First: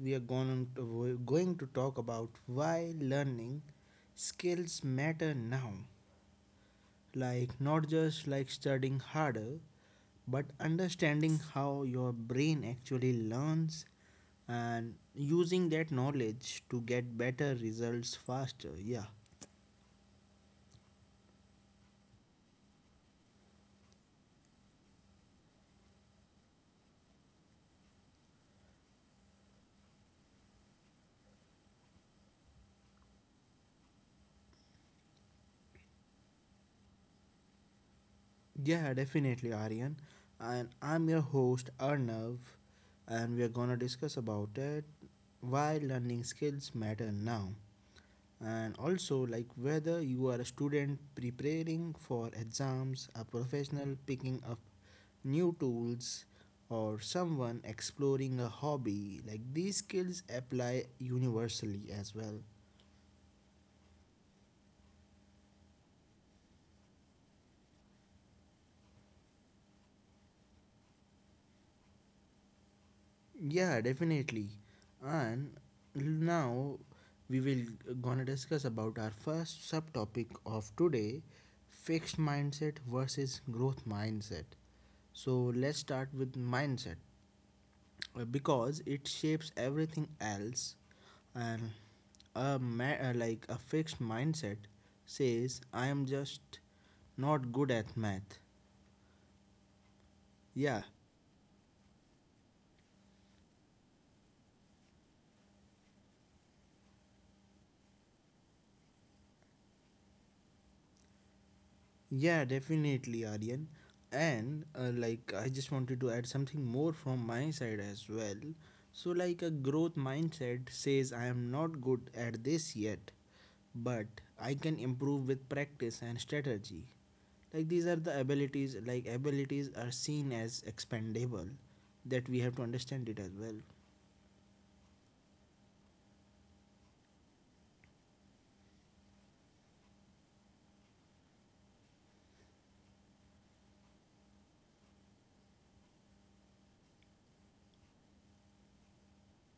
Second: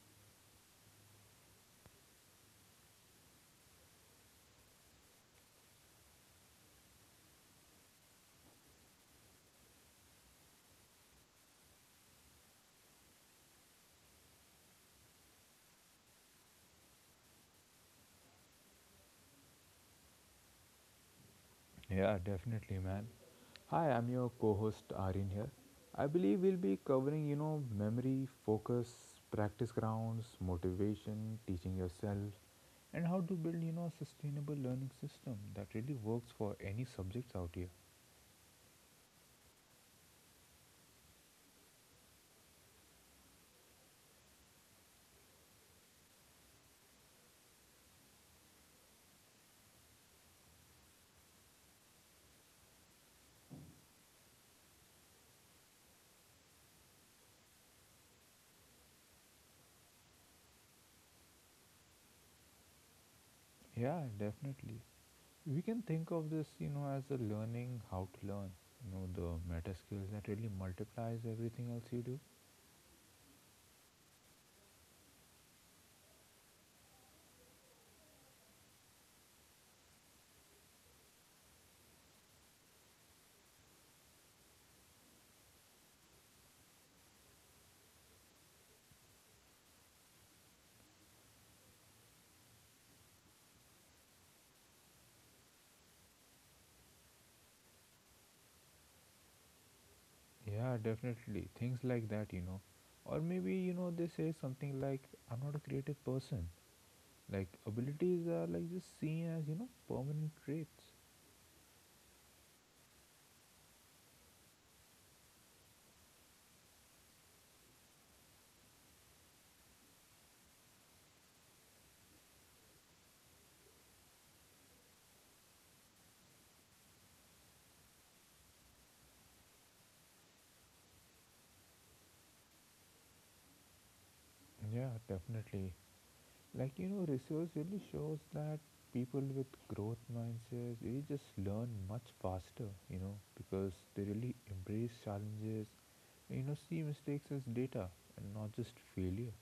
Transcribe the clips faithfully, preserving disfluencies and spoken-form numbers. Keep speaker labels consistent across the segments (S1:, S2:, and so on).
S1: we are going to, we're going to talk about why learning skills matter now. Like not just like studying harder, but understanding how your brain actually learns and using that knowledge to get better results faster. Yeah.
S2: Yeah, definitely, man. Hi, I'm your co-host Arin here. I believe we'll be covering, you know, memory, focus, practice grounds, motivation, teaching yourself, and how to build, you know, a sustainable learning system that really works for any subjects out here.
S1: Yeah, definitely, Aryan. And I'm your host, Arnav, and we are gonna discuss about it why learning skills matter now. And also, like whether you are a student preparing for exams, a professional picking up new tools, or someone exploring a hobby, like these skills apply universally as well.
S2: Yeah, definitely. We can think of this, you know, as a learning how to learn, you know, the meta skills that really multiplies everything else you do.
S1: Yeah, definitely. And now we will gonna discuss about our first subtopic of today, fixed mindset versus growth mindset. So let's start with mindset uh, because it shapes everything else and a ma- uh, like a fixed mindset says I am just not good at math. Yeah,
S2: Yeah, definitely. Things like that, you know. Or maybe, you know, they say something like, I'm not a creative person. Like, abilities are like just seen as, you know, permanent traits.
S1: yeah, definitely, Aryan. And uh, like, I just wanted to add something more from my side as well. So, like, a growth mindset says, I am not good at this yet, but I can improve with practice and strategy. Like, these are the abilities, like, abilities are seen as expendable, that we have to understand it as well.
S2: Yeah, definitely. Like, you know, research really shows that people with growth mindsets really just learn much faster, you know, because they really embrace challenges, you know, see mistakes as data and not just failure.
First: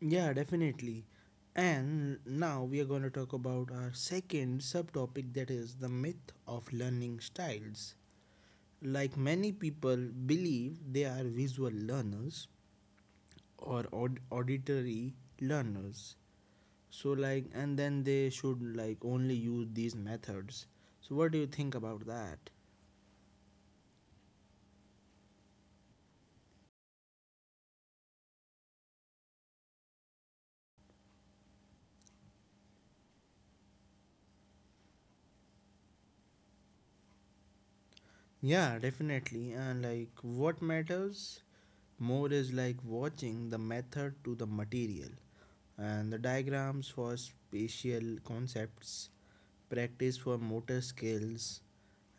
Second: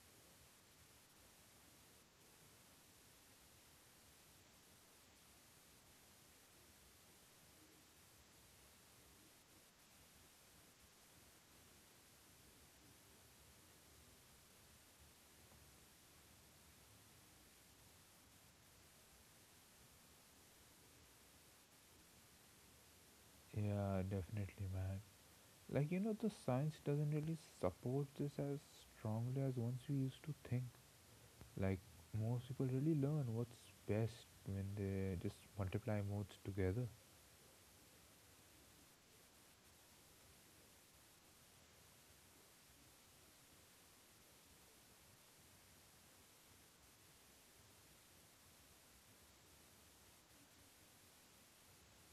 S1: Yeah, definitely. And now we are going to talk about our second subtopic that is the myth of learning styles. Like many people believe they are visual learners or aud- auditory learners. So like and then they should like only use these methods. So what do you think about that?
S2: Yeah, definitely, man. Like, you know, the science doesn't really support this as strongly as once we used to think. Like, most people really learn what's best when they just multiply modes together.
S1: Yeah, definitely. And like what matters more is like watching the method to the material and the diagrams for spatial concepts, practice for motor skills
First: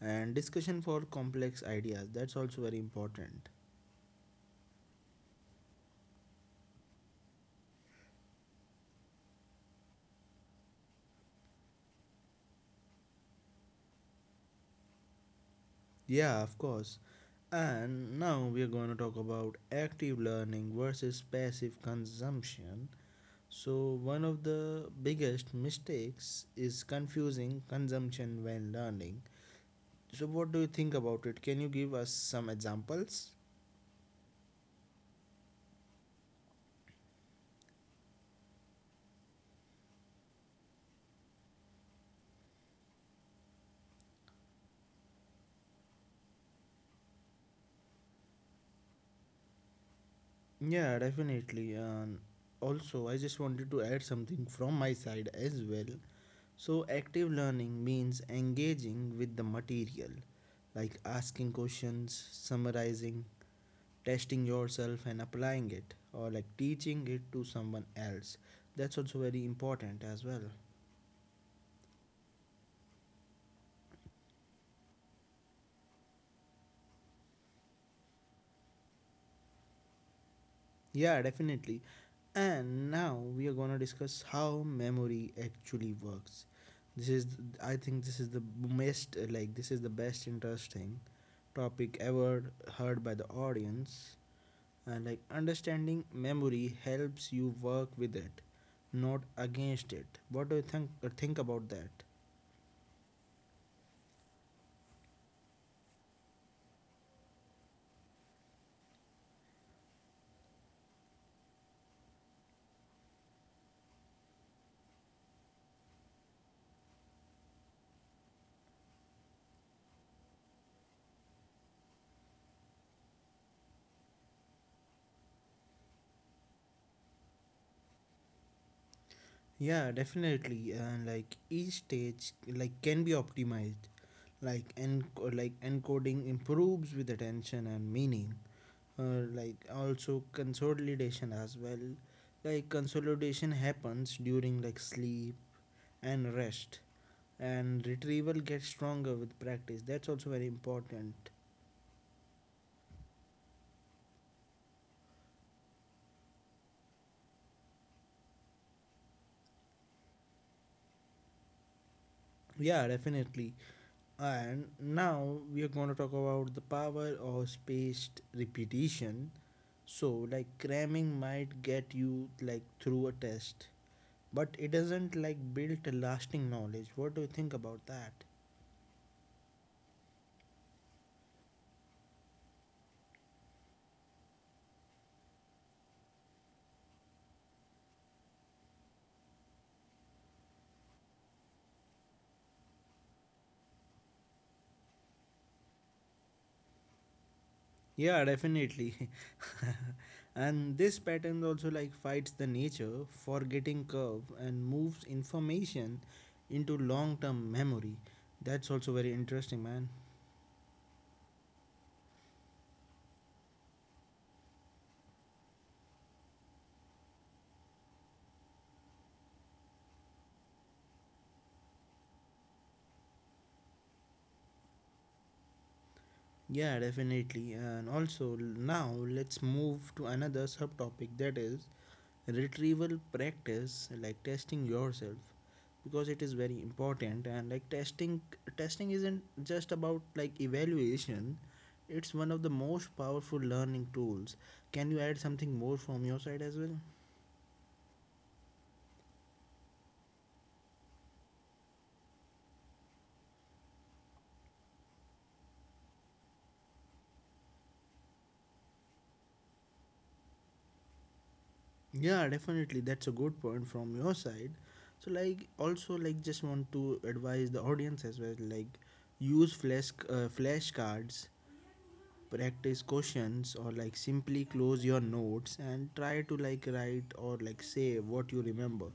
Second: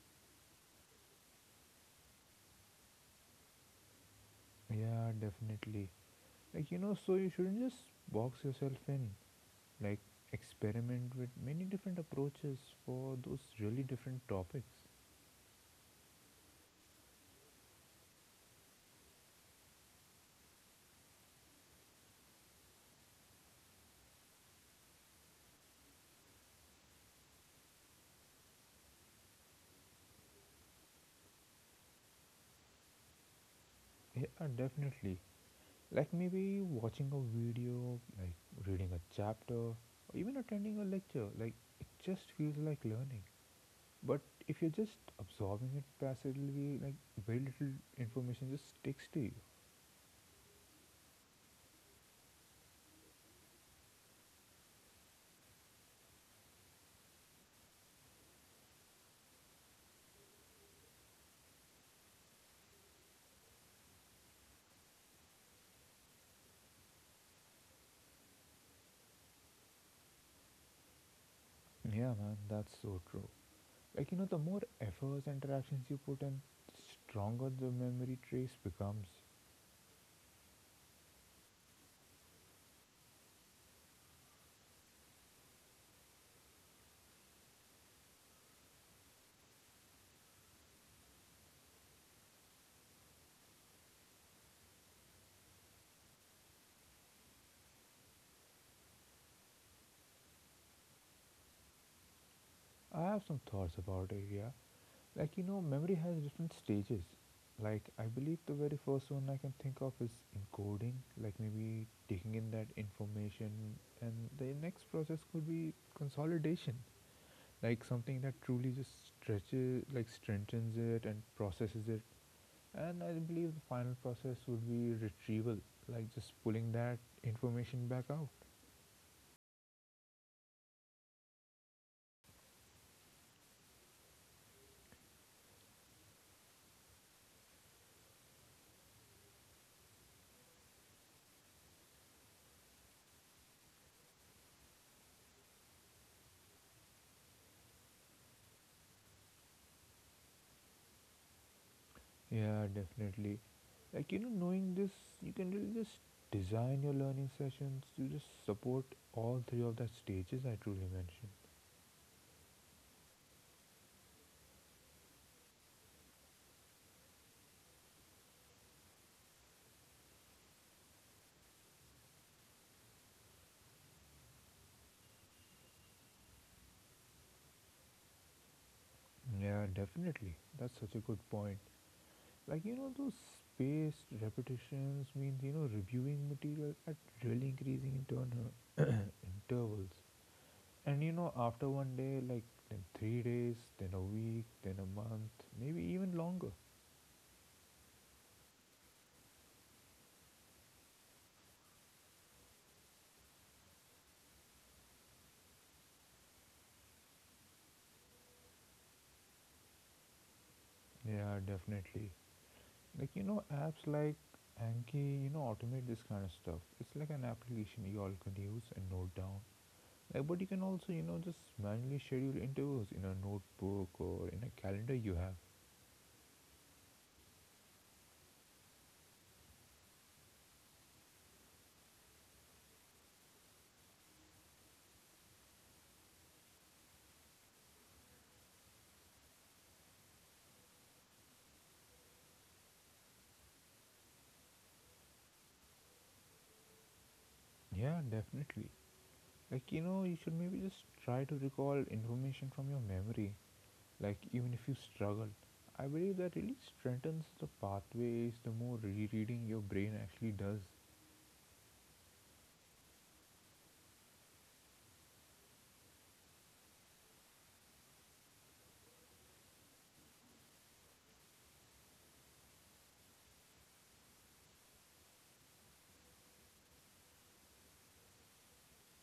S1: and discussion for complex ideas. That's also very important.
S2: Yeah, definitely. Like, you know, so you shouldn't just box yourself in. Like, experiment with many different approaches for those really different topics.
S1: Yeah, of course. And now we are going to talk about active learning versus passive consumption. So, one of the biggest mistakes is confusing consumption when learning. So, what do you think about it? Can you give us some examples?
S2: Yeah, definitely. Like, maybe watching a video, like, reading a chapter, or even attending a lecture. Like, it just feels like learning. But if you're just absorbing it passively, like very little information just sticks to you.
S1: Yeah, definitely. And also, I just wanted to add something from my side as well. So, active learning means engaging with the material, like asking questions, summarizing, testing yourself and applying it or like teaching it to someone else. That's also very important as well.
S2: Yeah, man, that's so true. Like, you know, the more efforts and interactions you put in, the stronger the memory trace becomes.
S1: Yeah, definitely. And now we are going to discuss how memory actually works. This is I think this is the best like this is the best interesting topic ever heard by the audience. And like understanding memory helps you work with it, not against it. What do you think think about that?
S2: I have some thoughts about it, yeah. Like, you know, memory has different stages. Like, I believe the very first one I can think of is encoding, like maybe taking in that information, and the next process could be consolidation, like something that truly just stretches, like strengthens it and processes it. And I believe the final process would be retrieval, like just pulling that information back out.
S1: Yeah, definitely. And like each stage like can be optimized. Like en- like encoding improves with attention and meaning. Uh, like also consolidation as well. Like consolidation happens during like sleep and rest. And retrieval gets stronger with practice. That's also very important.
S2: Yeah, definitely. Like, you know, knowing this, you can really just design your learning sessions to just support all three of the stages I truly mentioned.
S1: Yeah, definitely. And now we are going to talk about the power of spaced repetition. So, like cramming might get you like through a test, but it doesn't like build a lasting knowledge. What do you think about that?
S2: Yeah, definitely, that's such a good point. Like, you know, those spaced repetitions means, you know, reviewing material at really increasing internal intervals. And you know, after one day, like then three days, then a week, then a month, maybe even longer.
S1: Yeah, definitely. And this pattern also like fights the nature forgetting curve and moves information into long-term memory. That's also very interesting, man.
S2: Yeah, definitely. Like, you know, apps like Anki, you know, automate this kind of stuff. It's like an application you all can use and note down. Like, but you can also, you know, just manually schedule interviews in a notebook or in a calendar you have.
S1: Yeah, definitely. And also now let's move to another subtopic that is retrieval practice, like testing yourself. Because it is very important, and like testing testing isn't just about like evaluation. It's one of the most powerful learning tools. Can you add something more from your side as well?
S2: Yeah, definitely. Like, you know, you should maybe just try to recall information from your memory, like even if you struggle, I believe that really strengthens the pathways the more rereading your brain actually does.
S1: Yeah, definitely. That's a good point from your side. So like also like just want to advise the audience as well, like use flash uh, flashcards, practice questions, or like simply close your notes and try to like write or like say what you remember.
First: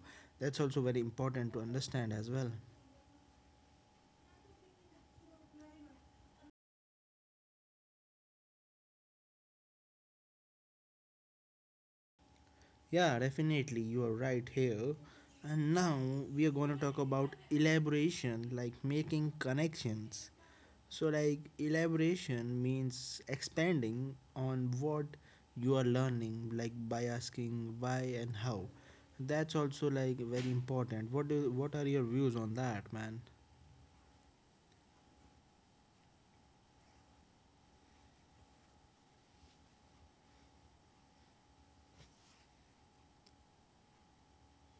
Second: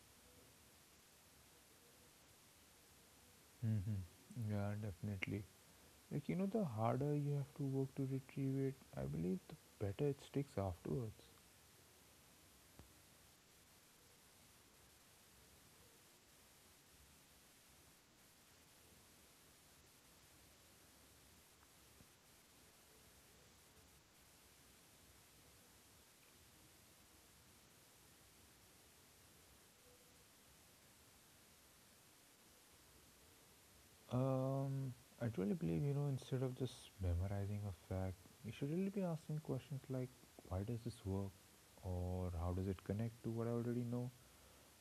S1: That's also very important to understand as well.
S2: Hmm, yeah, definitely. Like, you know, the harder you have to work to retrieve it, I believe the better it sticks afterwards.
S1: Yeah, definitely, you are right here. And now we are going to talk about elaboration, like making connections. So, like, elaboration means expanding on what you are learning, like by asking why and how. That's also like very important. What do what are your views on that, man?
S2: um I truly believe, you know, instead of just memorizing a fact, you should really be asking questions like, why does this work, or how does it connect to what I already know,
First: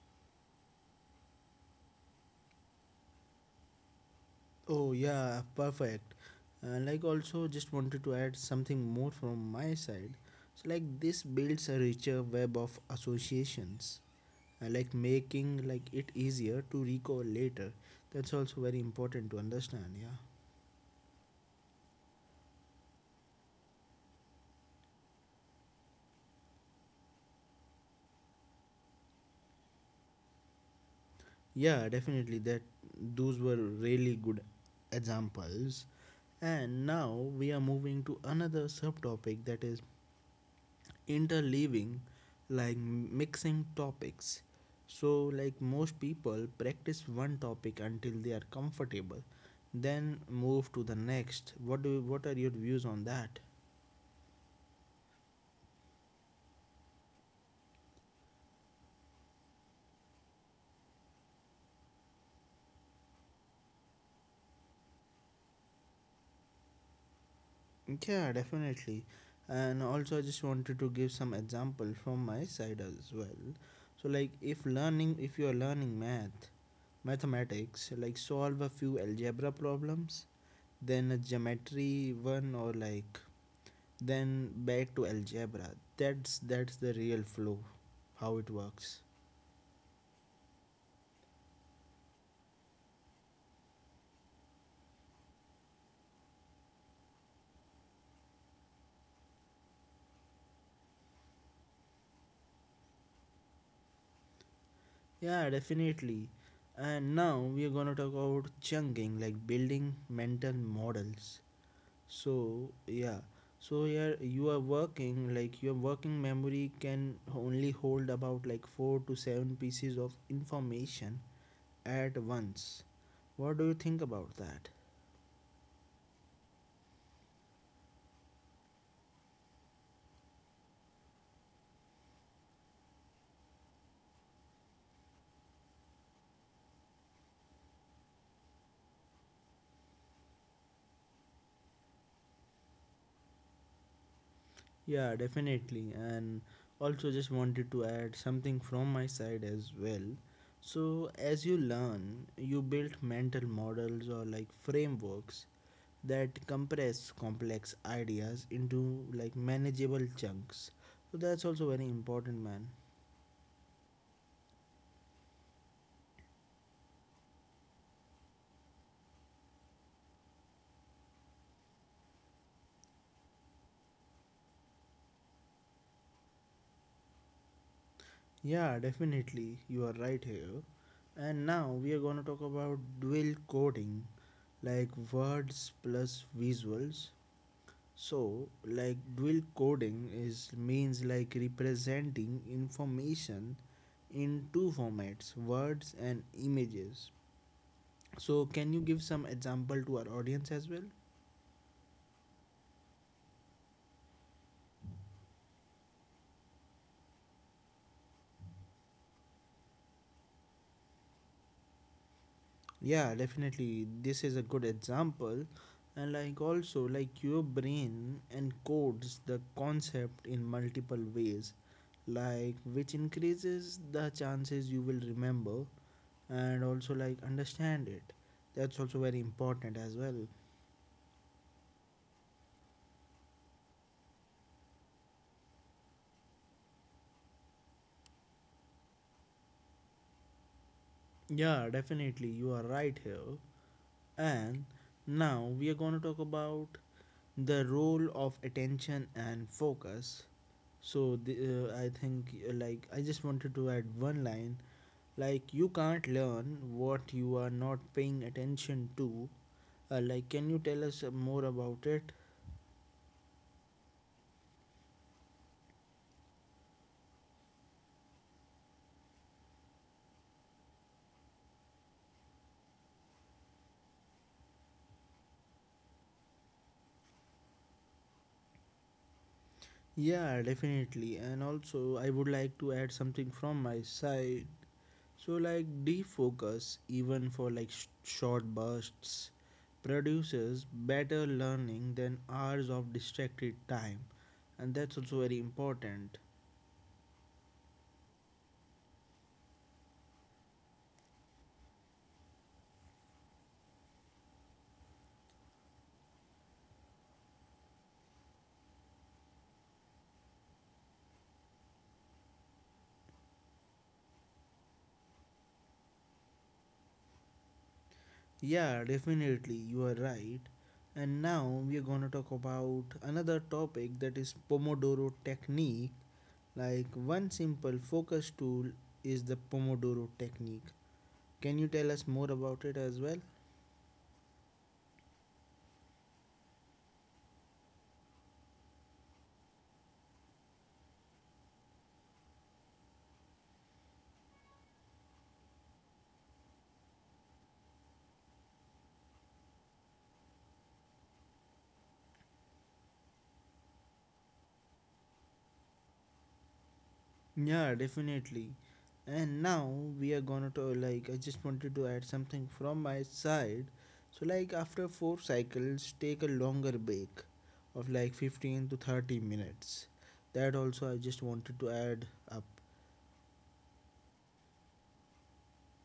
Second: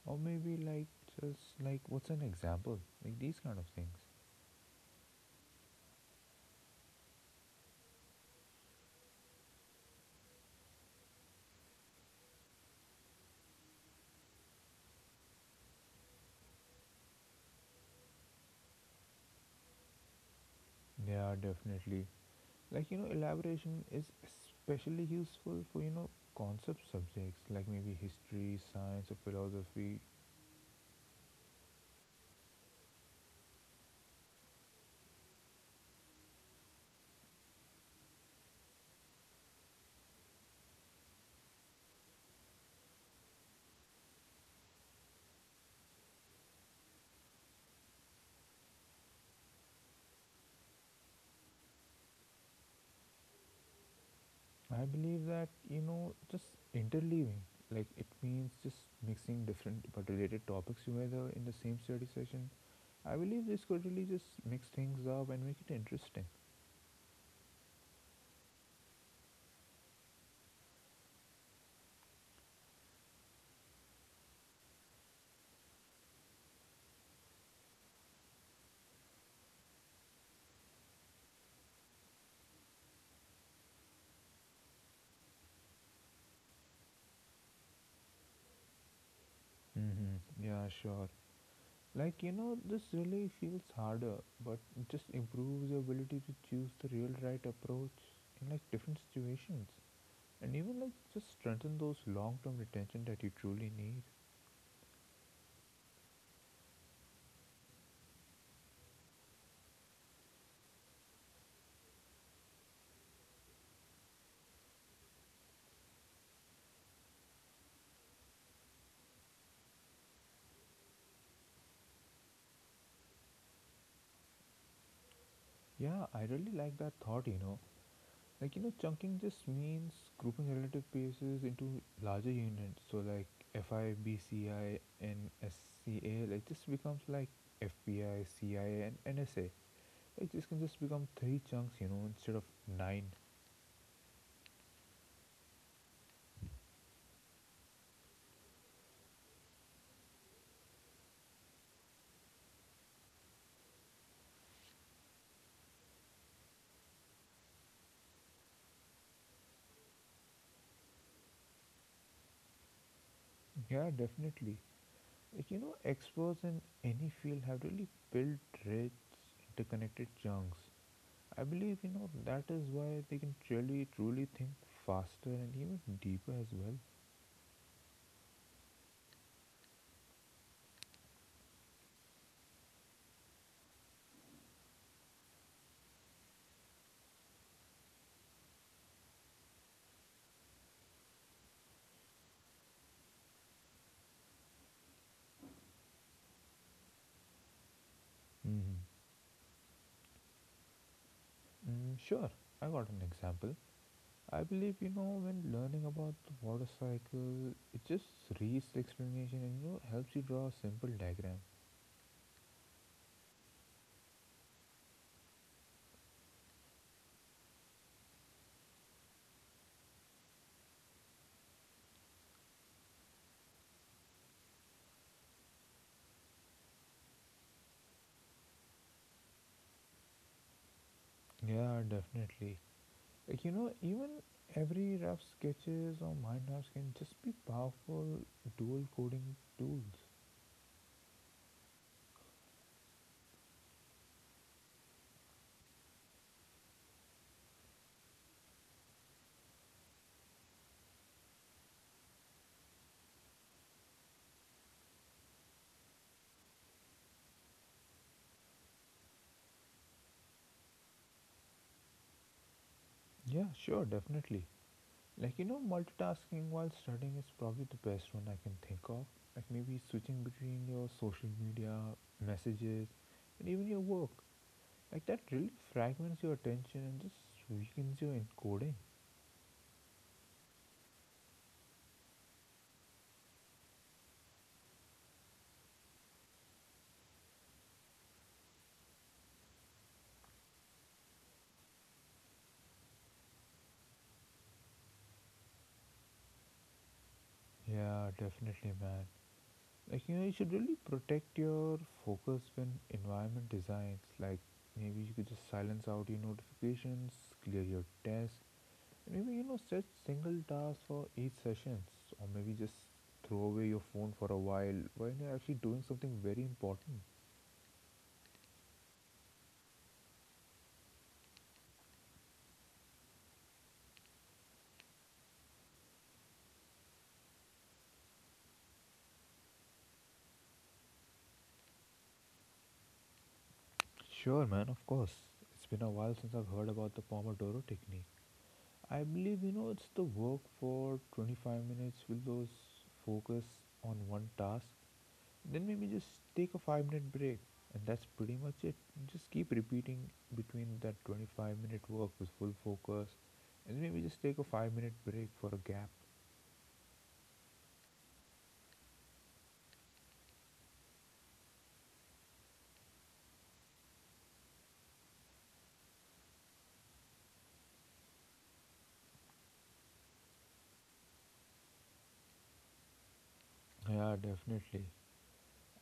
S2: or maybe like, just like what's an example, like these kind of things.
S1: Oh yeah, perfect. Uh, like also just wanted to add something more from my side. So like this builds a richer web of associations, uh, like making like it easier to recall later. That's also very important to understand. Yeah,
S2: Yeah, definitely. Like, you know, elaboration is especially useful for, you know, concept subjects like maybe history, science, or philosophy.
S1: yeah, definitely. That Those were really good examples. And now we are moving to another subtopic that is interleaving, like mixing topics. So like most people practice one topic until they are comfortable, then move to the next. What do what are your views on that?
S2: I believe that, you know, just interleaving, like, it means just mixing different but related topics together in the same study session. I believe this could really just mix things up and make it interesting.
S1: Yeah, definitely. And also I just wanted to give some example from my side as well. So like if learning if you are learning math mathematics, like solve a few algebra problems, then a geometry one, or like then back to algebra. That's that's the real flow, how it works.
S2: Mm-hmm. Yeah, sure. Like, you know, this really feels harder, but it just improves your ability to choose the real right approach in like different situations. And even like just strengthen those long term retention that you truly need.
S1: Yeah, definitely. And now we are gonna talk about chunking, like building mental models. So yeah, so here you are working like your working memory can only hold about like four to seven pieces of information at once. What do you think about that?
S2: Yeah, I really like that thought, you know. Like, you know, chunking just means grouping relative pieces into larger units. So, like F I B C I and S C A, like, this becomes like F B I C I A and N S A. Like, this can just become three chunks, you know, instead of nine.
S1: Yeah, definitely. And also, just wanted to add something from my side as well. So, as you learn, you build mental models or like frameworks that compress complex ideas into like manageable chunks. So, that's also very important, man.
S2: Yeah, definitely. Like, you know, experts in any field have really built rich, interconnected chunks. I believe, you know, that is why they can really, truly think faster and even deeper as well.
S1: Yeah, definitely. You are right here. And now we are going to talk about dual coding, like words plus visuals. So, like dual coding is means like representing information in two formats, words and images. So, can you
S2: Hmm.
S1: give some example to our audience as well?
S2: Mm, sure, I got an example. I believe, you know, when learning about the water cycle, it just reads the explanation and, you know, helps you draw a simple diagram.
S1: Yeah, definitely. This is a good example. And like also like your brain encodes the concept in multiple ways, like which increases the chances you will remember and also like understand it. That's also very important as well.
S2: Yeah, definitely. Like, you know, even every rough sketches or mind maps can just be powerful dual coding tools.
S1: Yeah, definitely. You are right here. And now we are going to talk about the role of attention and focus. So the, uh, I think uh, like I just wanted to add one line, like you can't learn what you are not paying attention to. Uh, like can you tell us uh, more about it?
S2: Yeah, sure, definitely. Like, you know, multitasking while studying is probably the best one I can think of. Like maybe switching between your social media, messages, and even your work. Like that really fragments your attention and just weakens your encoding.
S1: Yeah, definitely. And also I would like to add something from my side. So like defocus even for like sh- short bursts produces better learning than hours of distracted time, and that's also very important.
S2: Yeah, definitely, man. Like, you know, you should really protect your focus when environment designs. Like maybe you could just silence out your notifications, clear your desk, and maybe, you know, set single tasks for each sessions, or maybe just throw away your phone for a while when you're actually doing something very important.
S1: Yeah, definitely, you are right. And now we are going to talk about another topic that is Pomodoro technique. Like one simple focus tool is the Pomodoro technique. Can you tell us more about it as well?
S2: Sure, man. Of course, it's been a while since I've heard about the Pomodoro technique. I believe, you know, it's the work for twenty-five minutes with those focus on one task, then maybe just take a five minute break, and that's pretty much it. Just keep repeating between that twenty-five minute work with full focus and maybe just take a five minute break for a gap.
S1: Yeah, definitely. And now we are gonna to like I just wanted to add something from my side. So like after four cycles, take a longer break of like fifteen to thirty minutes. That also I just wanted to add up.
S2: Yeah, definitely.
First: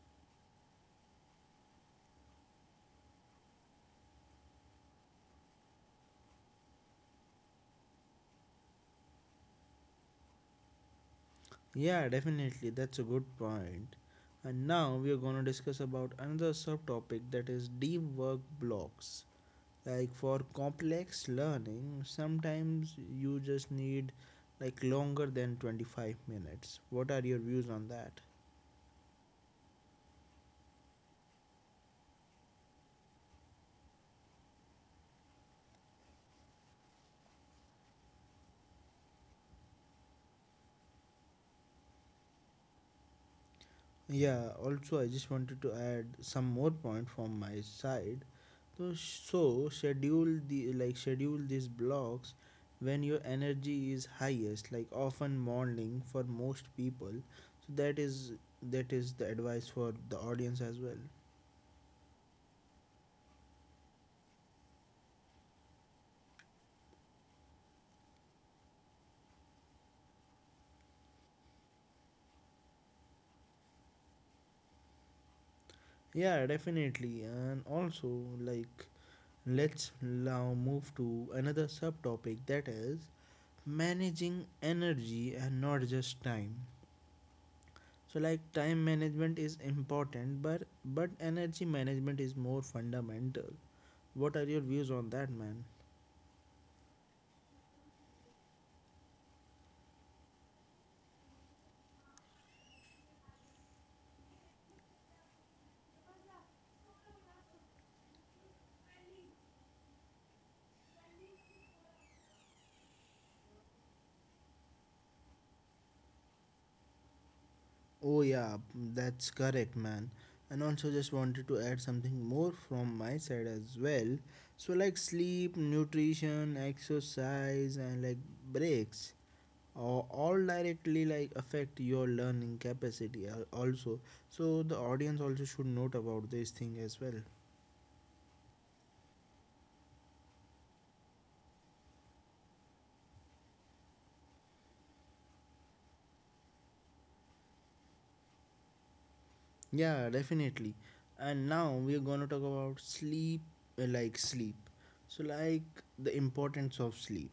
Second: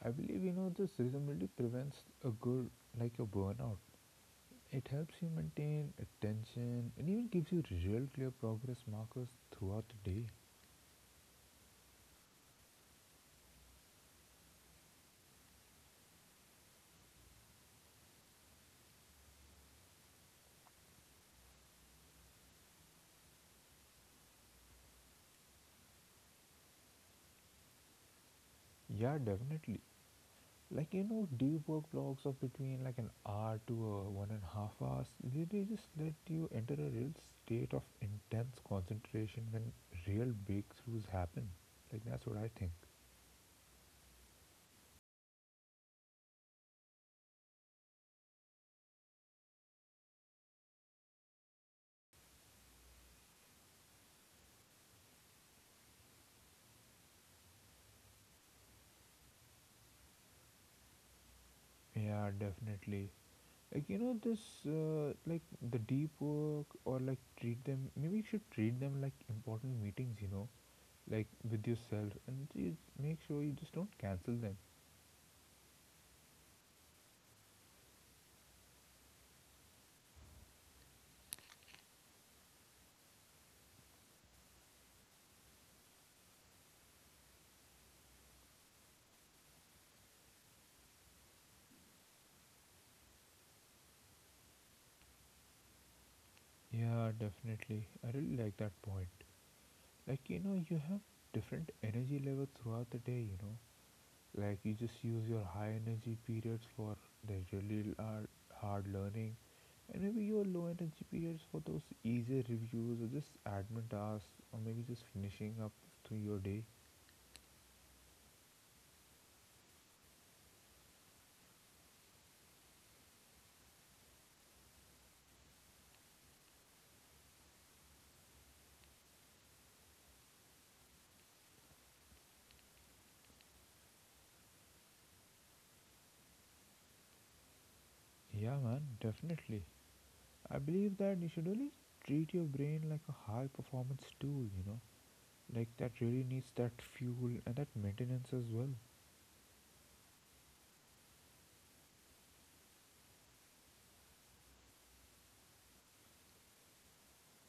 S2: I believe, you know, this rhythm really prevents a good, like a burnout. It helps you maintain attention and even gives you real clear progress markers throughout the day.
S1: Yeah, definitely. That's a good point. And now we are gonna discuss about another subtopic that is deep work blocks. Like for complex learning sometimes you just need like longer than twenty-five minutes. What are your views on that?
S2: Yeah, definitely. Like, you know, deep work blocks of between like an hour to a one and a half hours? They, they just let you enter a real state of intense concentration when real breakthroughs happen. Like that's what I think.
S1: Yeah, also I just wanted to add some more point from my side. So, so schedule the like schedule these blocks when your energy is highest, like often morning for most people. So that is that is the advice for the audience as well.
S2: Yeah, definitely. Like, you know, this uh, like the deep work, or like treat them. Maybe you should treat them like important meetings. You know, like with yourself, and you make sure you just don't cancel them.
S1: Yeah, definitely. And also like let's now move to another subtopic that is managing energy and not just time. So like time management is important, but but energy management is more fundamental. What are your views on that, man?
S2: Yeah, definitely. I really like that point. Like, you know, you have different energy levels throughout the day, you know, like you just use your high energy periods for the really hard, hard learning, and maybe your low energy periods for those easier reviews or just admin tasks or maybe just finishing up through your day.
S1: Oh yeah, that's correct, man. And also just wanted to add something more from my side as well. So like sleep, nutrition, exercise and like breaks or all directly like affect your learning capacity, al- also. So the audience also should note about this thing as well.
S2: Yeah, man, definitely. I believe that you should really treat your brain like a high performance tool, you know, like that really needs that fuel and that maintenance as well.
S1: Yeah, definitely. And now we're going to talk about sleep, uh, like sleep. So, like the importance of sleep.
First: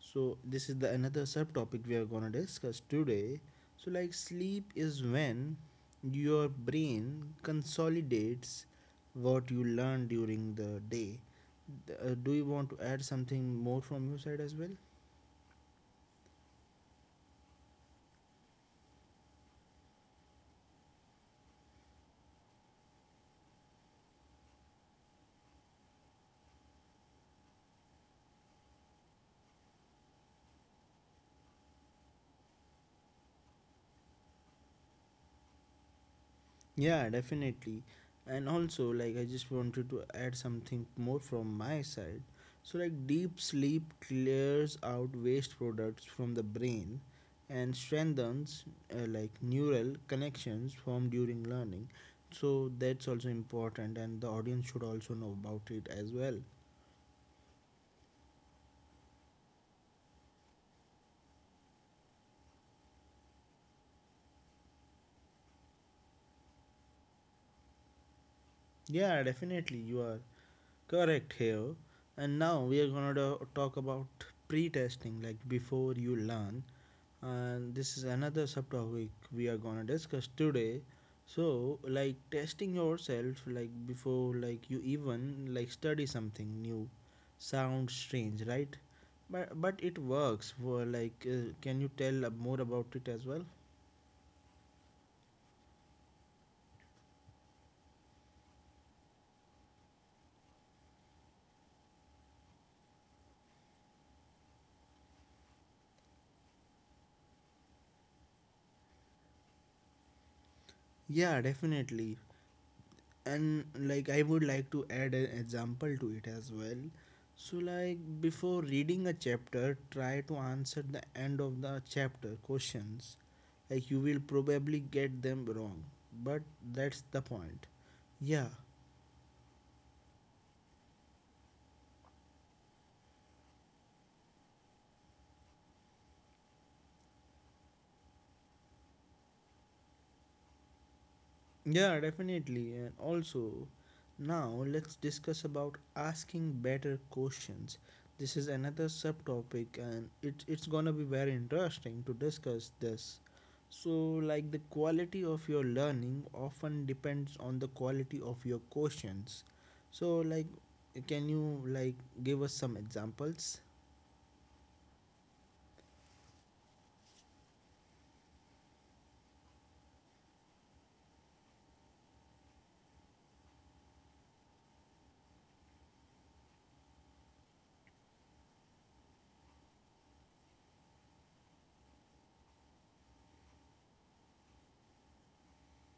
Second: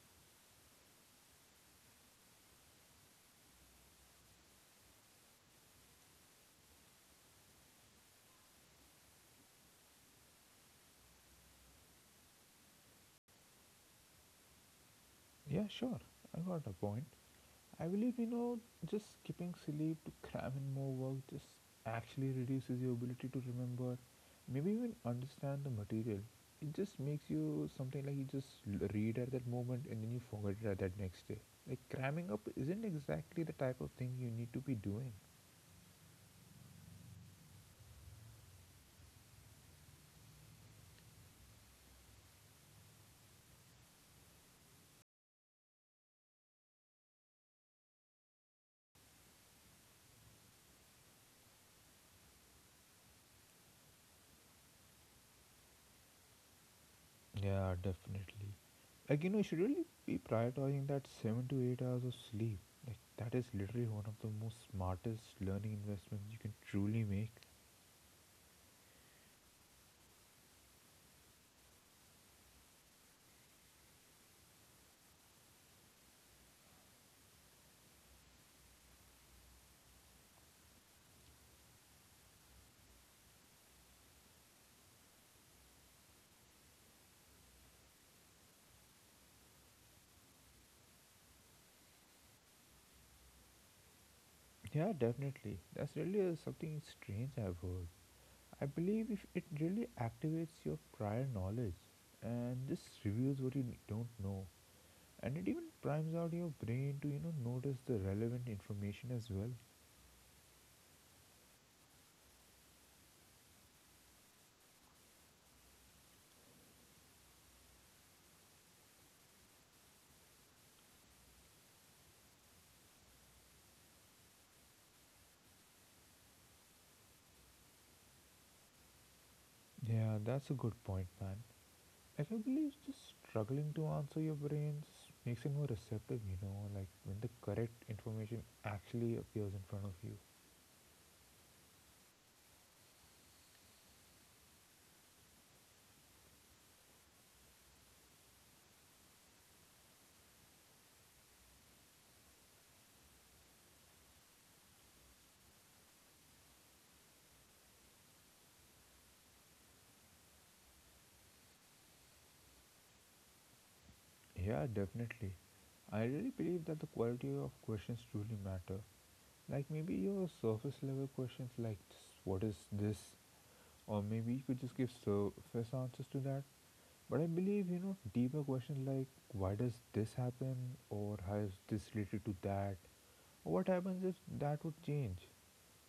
S1: So, this is the another subtopic we are going to discuss today. So, like sleep is when your brain consolidates what you learn during the day. Th- uh, do you want to add something more from your side as well?
S2: Yeah, sure, I got a point. I believe, you know, just skipping sleep to cram in more work just actually reduces your ability to remember, maybe even understand the material. It just makes you something like you just l- read at that moment and then you forget it at that next day. Like cramming up isn't exactly the type of thing you need to be doing.
S1: Yeah, definitely. And also, like, I just wanted to add something more from my side. So, like, deep sleep clears out waste products from the brain and strengthens, uh, like, neural connections formed during learning. So, that's also important, and the audience should also know about it as well.
S2: Yeah, definitely. Like, you know, you should really be prioritizing that seven to eight hours of sleep. Like, that is literally one of the most smartest learning investments you can truly make.
S1: Yeah, definitely, you are correct here. And now we are gonna do- talk about pre testing, like, before you learn. And this is another subtopic we are gonna discuss today. So, like testing yourself, like before, like you even like study something new, sounds strange, right? But but it works. For like, uh, can you tell uh, more about it as well?
S2: Yeah, definitely. That's really uh, something strange I've heard. I believe if it really activates your prior knowledge, and this reveals what you don't know, and it even primes out your brain to, you know, notice the relevant information as well.
S1: Yeah, definitely. And like I would like to add an example to it as well. So like before reading a chapter, try to answer the end of the chapter questions. Like you will probably get them wrong, but that's the point. Yeah.
S2: Yeah, that's a good point, man. Like I believe just struggling to answer, your brain just makes it more receptive, you know, like when the correct information actually appears in front of you.
S1: Yeah, definitely. And also, now let's discuss about asking better questions. This is another subtopic, and it, it's gonna be very interesting to discuss this. So, like the quality of your learning often depends on the quality of your questions. So, like, can you like give us some examples?
S2: Yeah, definitely. I really believe that the quality of questions truly matter. Like maybe your surface level questions like what is this, or maybe you could just give surface answers to that. But I believe, you know, deeper questions like why does this happen, or how is this related to that, or what happens if that would change.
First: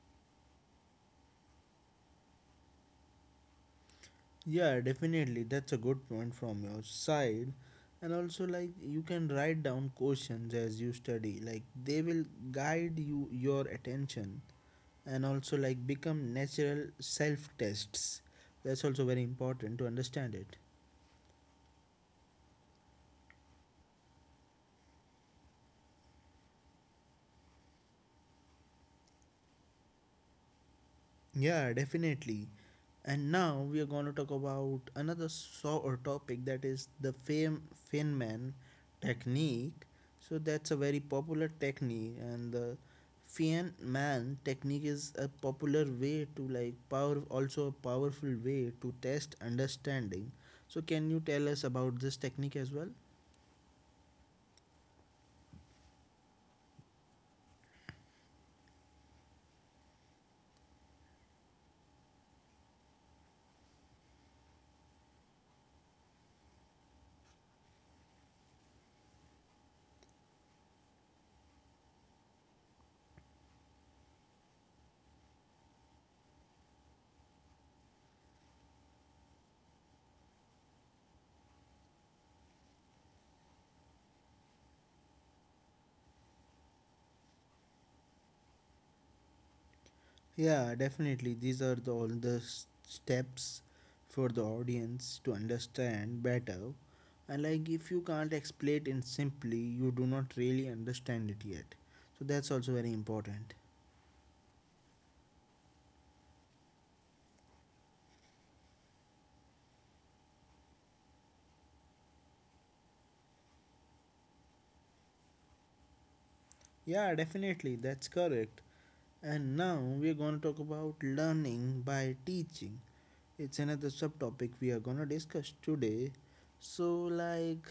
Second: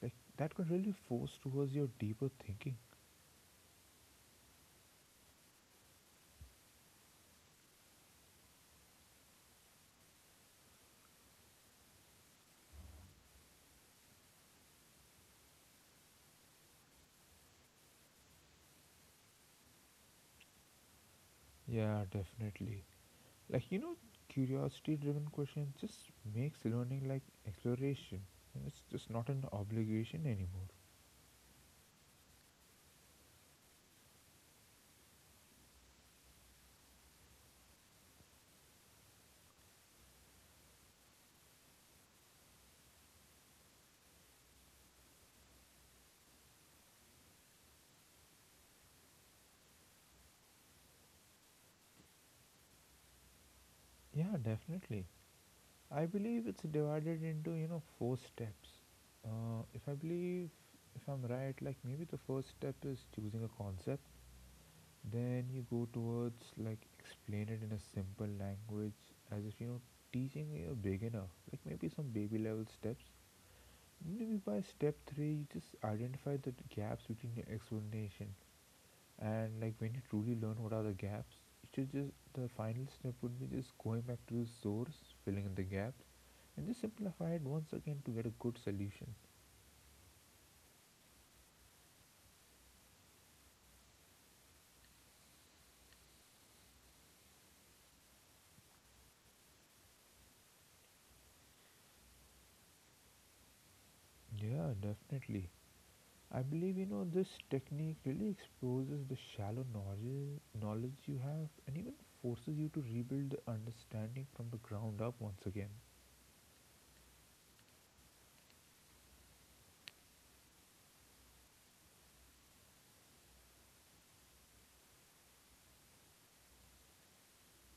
S2: Like that could really force towards your deeper thinking.
S1: Yeah, definitely. That's a good point from your side. And also, like, you can write down questions as you study. Like, they will guide you your attention and also, like, become natural self tests. That's also very important to understand it.
S2: Yeah, definitely. Like, you know, curiosity-driven questions just makes learning like exploration, and it's just not an obligation anymore.
S1: Yeah, definitely. And now we are going to talk about another so or topic that is the fame Feynman technique. So that's a very popular technique, and the Feynman technique is a popular way to like power, also a powerful way to test understanding. So can you tell us about this technique as well?
S2: Yeah, definitely. I believe it's divided into, you know, four steps. Uh, if I believe, if I'm right, like maybe the first step is choosing a concept. Then you go towards like explain it in a simple language, as if you know teaching a beginner. Like maybe some baby level steps. Maybe by step three, you just identify the gaps between your explanation, and like when you truly learn what are the gaps, it should just the final step would be just going back to the source, filling in the gaps, and just simplify it once again to get a good solution.
S1: Yeah, definitely. These are the, all the s- steps for the audience to understand better. And like if you can't explain it simply, you do not really understand it yet. So that's also very important.
S2: Yeah, definitely. I believe you know this technique really exposes the shallow knowledge knowledge you have and even forces you to rebuild the understanding from the ground up once again.
S1: Yeah, definitely. That's correct. And now we're going to talk about learning by teaching. It's another subtopic we are going to discuss today. So like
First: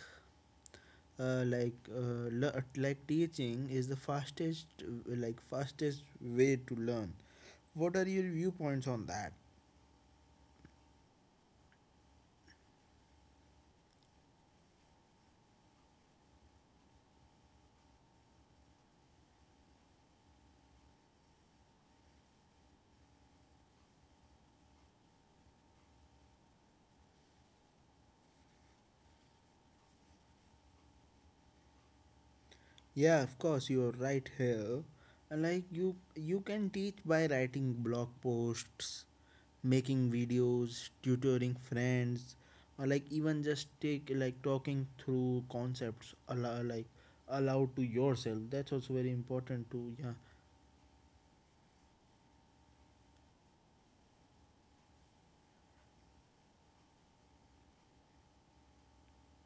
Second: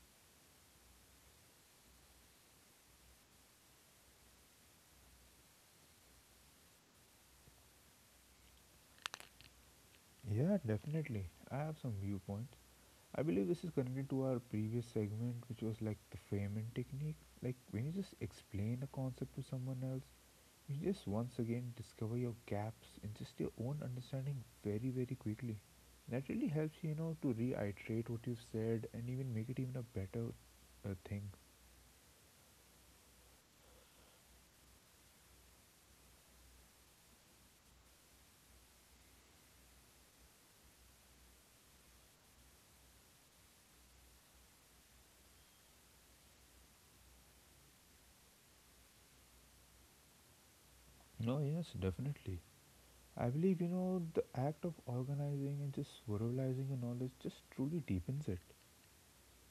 S1: uh, like uh, le- like teaching is the fastest like fastest way to learn. What are your viewpoints on that?
S2: Yeah, definitely. I have some viewpoints. I believe this is connected to our previous segment, which was like the framing technique. Like when you just explain a concept to someone else, you just once again discover your gaps in just your own understanding very, very quickly. That really helps you, you know, to reiterate what you've said and even make it even a better uh, thing.
S1: Yeah, of course you are right here. And like you you can teach by writing blog posts, making videos, tutoring friends, or like even just take like talking through concepts allow, like aloud to yourself. That's also very important to yeah.
S2: No, yes, definitely. I believe, you know, the act of organizing and just verbalizing your knowledge just truly deepens it.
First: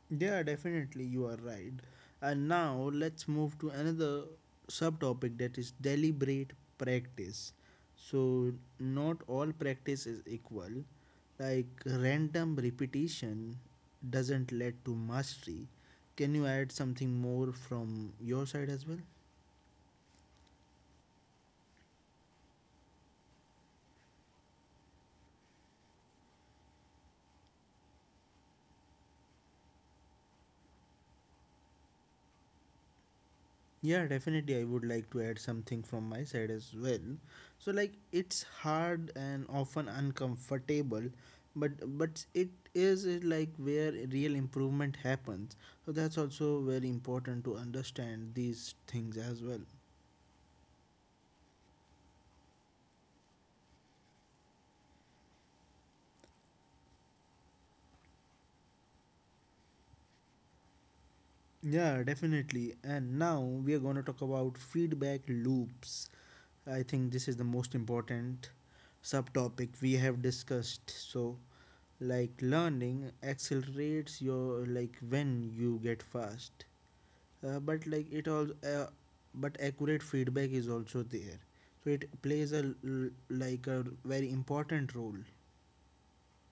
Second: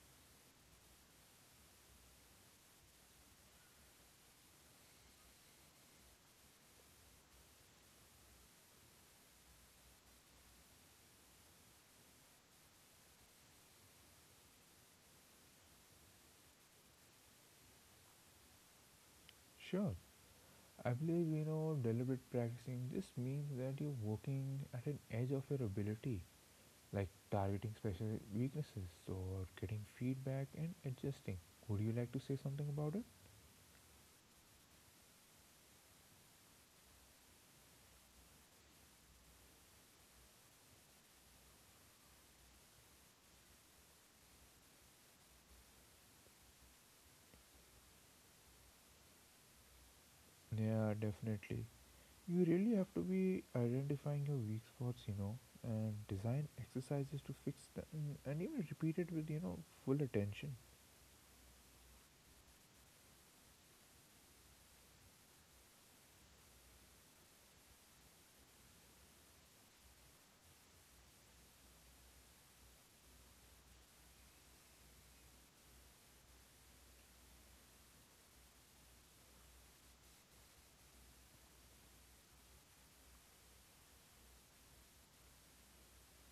S1: Yeah, definitely, you are right. And now let's move to another subtopic that is deliberate practice. So, not all practice is equal. Like, random repetition doesn't lead to mastery. Can you add something more from your side as well?
S2: Sure. I believe you know deliberate practicing just means that you're working at an edge of your ability, like targeting special weaknesses or getting feedback and adjusting. Would you like to say something about it?
S1: Yeah, definitely. I would like to add something from my side as well. So, like, it's hard and often uncomfortable, but but it is uh, like where real improvement happens. So that's also very important to understand these things as well.
S2: Yeah, definitely. You really have to be identifying your weak spots, you know, and design exercises to fix them and even repeat it with, you know, full attention.
S1: Yeah, definitely. And now we are going to talk about feedback loops. I think this is the most important subtopic we have discussed. So, like learning accelerates your like when you get fast uh, but like it all uh, but accurate feedback is also there, so it plays a l- like a very important role.